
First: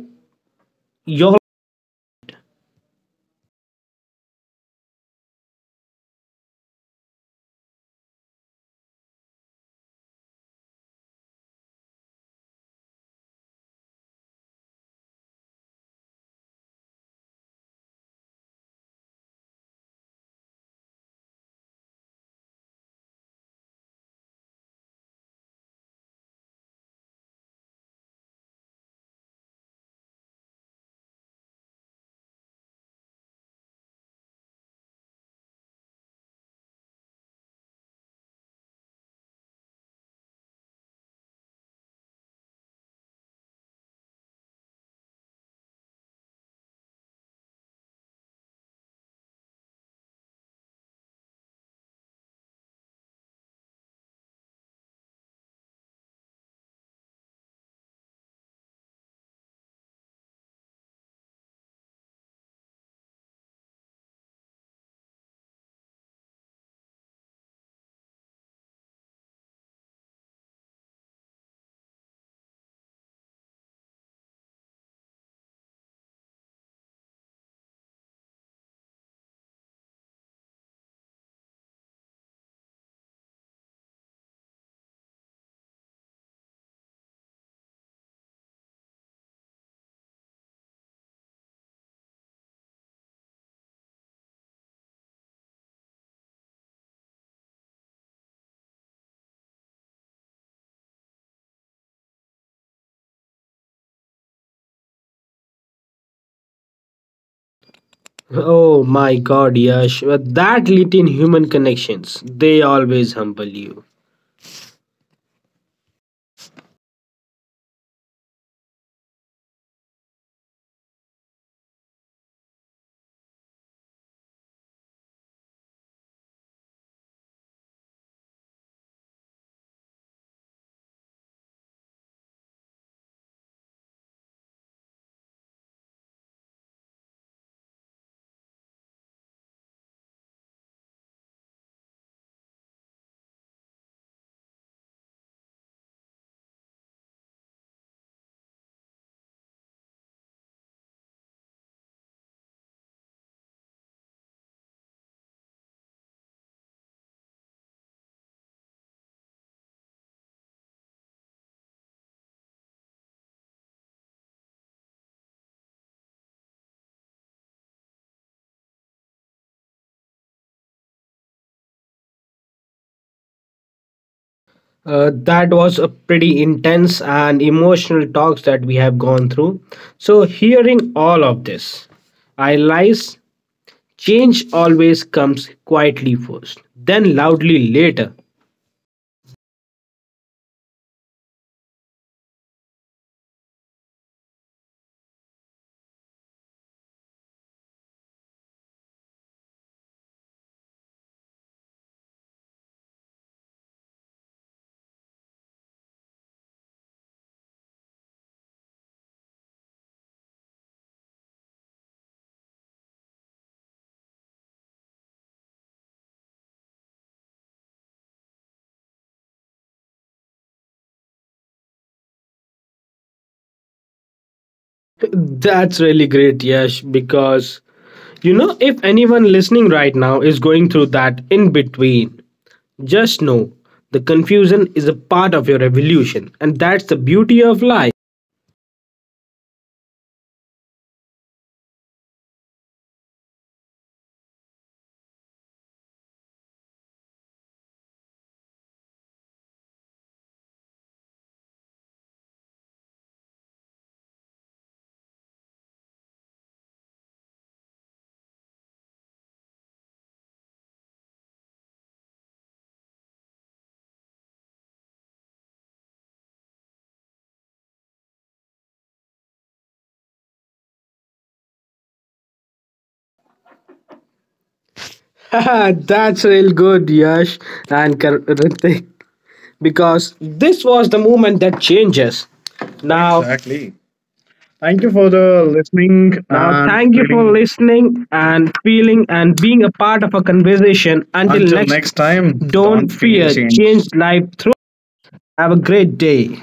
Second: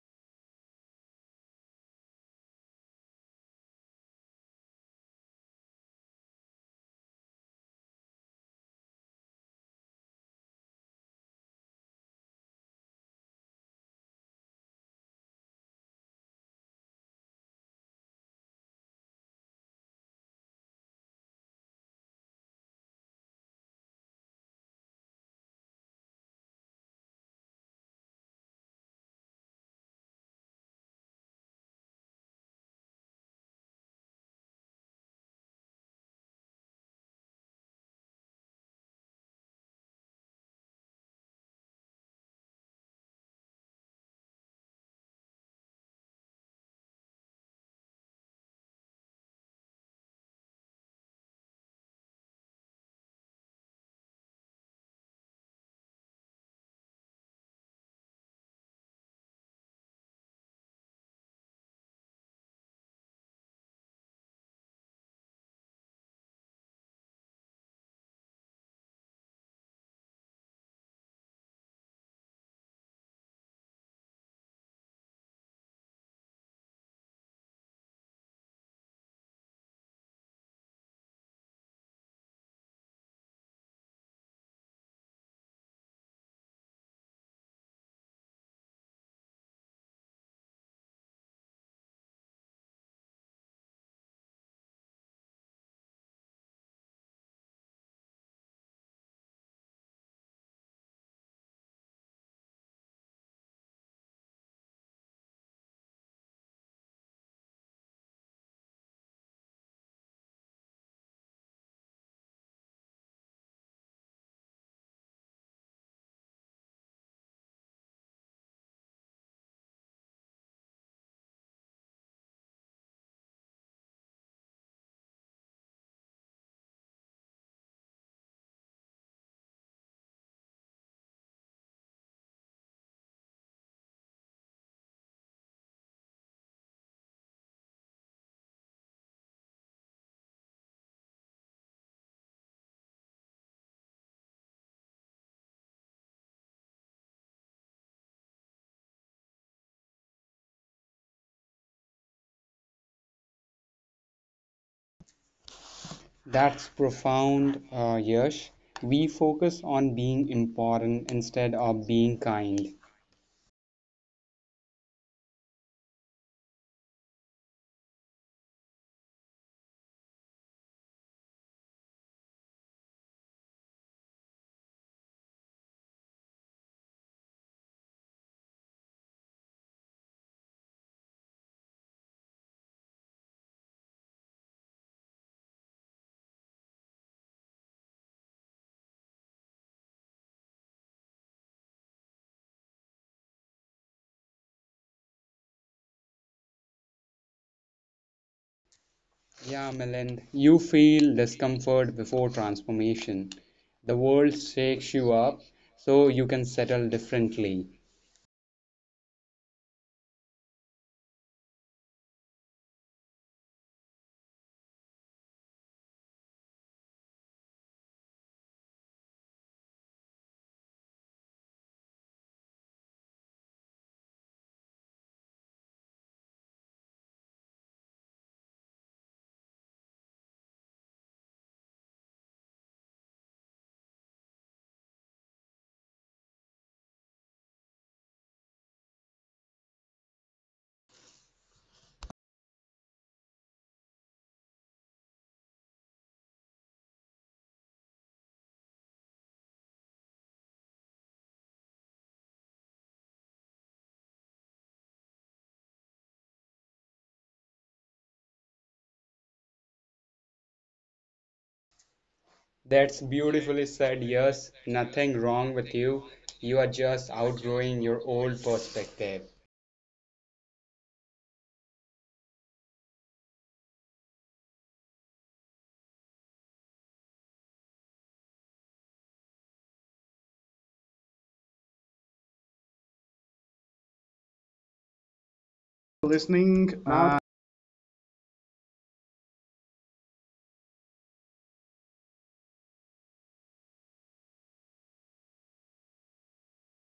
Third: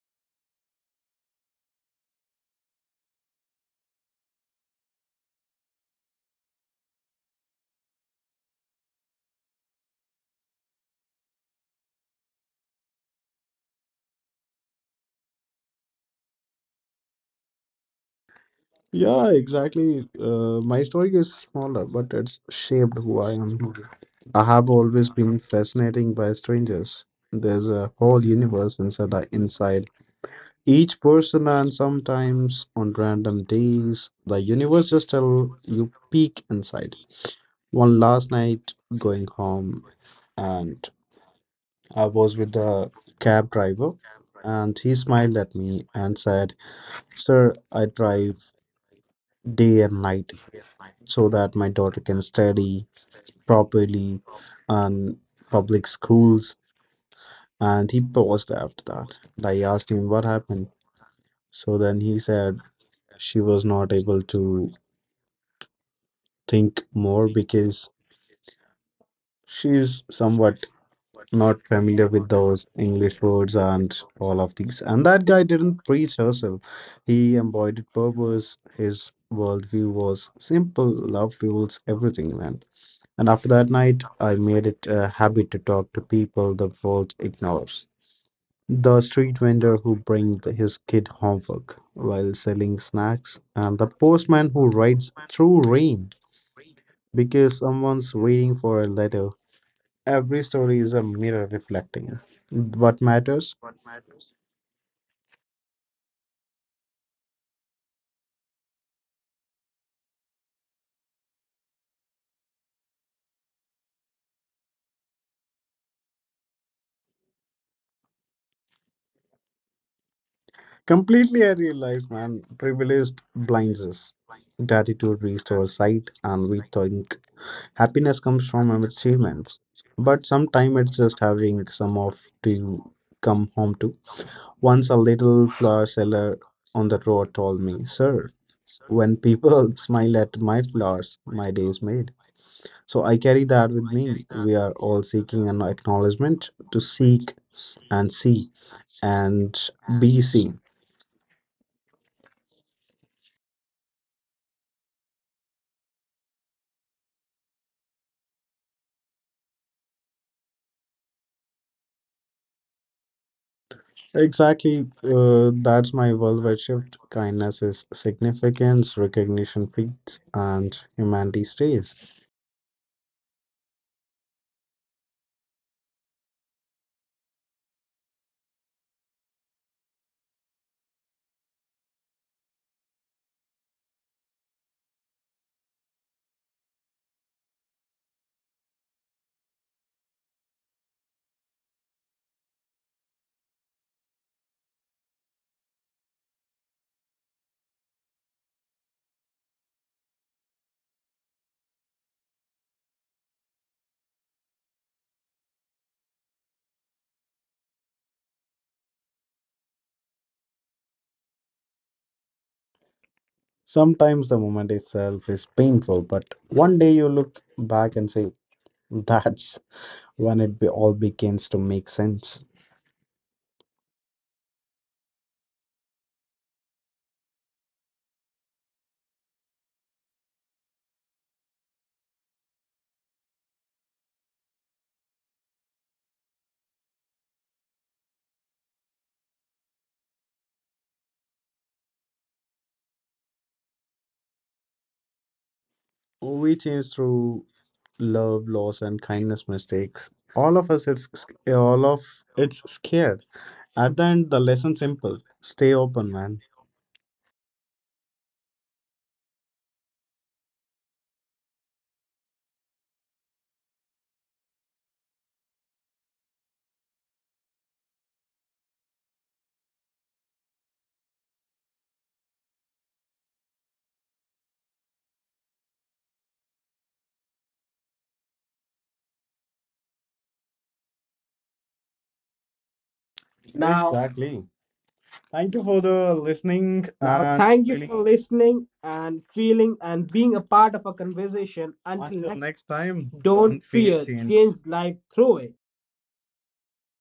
Speaker 2: your.
Speaker 3: Yeah, exactly. Uh, my story is smaller, but it's shaped who I am now. I have always been fascinating by strangers. There's a whole universe inside inside each person, and sometimes on random days, the universe just tell you peek inside. One last night going home, and I was with the cab driver, and he smiled at me and said, "Sir, I drive day and night so that my daughter can study properly on public schools." And he paused after that. And I asked him what happened. So then he said she was not able to think more because she's somewhat not familiar with those English words and all of these. And that guy didn't preach hustle. He embodied purpose. His worldview was simple. Love fuels everything, man. And after that night, I made it a habit to talk to people the world ignores. The street vendor who brings his kid homework while selling snacks, and the postman who rides through rain because someone's waiting for a letter, every story is a mirror reflecting what matters.
Speaker 2: Oh my God, Yash! uh, That lit in human connections, they always humble you.
Speaker 3: Completely, I realize, man, privilege blinds us. Gratitude restores sight, and we think happiness comes from our achievements. But sometimes it's just having some of to come home to. Once a little flower seller on the road told me, "Sir, when people smile at my flowers, my day is made." So I carry that with me. We are all seeking an acknowledgement to seek and C and B C.
Speaker 1: That's profound, uh, Yash. We focus on being important instead of being kind.
Speaker 3: Exactly. Uh, that's my worldwide shift. Kindness is significance, recognition feeds, and humanity stays.
Speaker 2: Uh, that was a pretty intense and emotional talks that we have gone through. So, hearing all of this, I realize change always comes quietly first, then loudly later.
Speaker 1: Yeah, Milind, you feel discomfort before transformation. The world shakes you up so you can settle differently.
Speaker 3: Sometimes the moment itself is painful, but one day you look back and say, that's when it be- all begins to make sense.
Speaker 2: That's really great, Yash, because you know, if anyone listening right now is going through that in between, just know the confusion is a part of your evolution, and that's the beauty of life.
Speaker 3: We change through love, loss, and kindness mistakes. All of us, it's all of it's scared. At the end, the lesson simple: stay open, man.
Speaker 1: That's beautifully said. Yes, nothing wrong with you. You are just outgrowing your old perspective.
Speaker 2: That's real good, Yash and Kar- Ritik, because this was the moment that changes. Now, exactly.
Speaker 3: Exactly.
Speaker 2: Thank you
Speaker 3: Thank you
Speaker 2: for
Speaker 3: for
Speaker 2: the
Speaker 3: the
Speaker 1: Listen,
Speaker 2: listening.
Speaker 3: listening
Speaker 1: now
Speaker 3: now,
Speaker 2: Now, and
Speaker 3: and
Speaker 2: thank you for
Speaker 3: thank you feeling-
Speaker 2: feeling,
Speaker 3: for
Speaker 2: listening
Speaker 3: listening
Speaker 2: and
Speaker 3: and
Speaker 2: feeling
Speaker 3: feeling
Speaker 2: and
Speaker 3: and
Speaker 2: being a
Speaker 3: being a
Speaker 2: part of
Speaker 3: part
Speaker 2: a
Speaker 3: of a
Speaker 2: conversation.
Speaker 3: conversation.
Speaker 2: Until
Speaker 3: Until
Speaker 2: Until
Speaker 3: Until
Speaker 2: next,
Speaker 3: next,
Speaker 2: next
Speaker 3: next
Speaker 2: time,
Speaker 3: time,
Speaker 2: don't
Speaker 3: don't
Speaker 2: don't
Speaker 3: don't
Speaker 2: fear fear,
Speaker 3: fear,
Speaker 2: change, change
Speaker 3: change
Speaker 2: life
Speaker 3: life
Speaker 2: through.
Speaker 3: through it.
Speaker 2: Have a great day.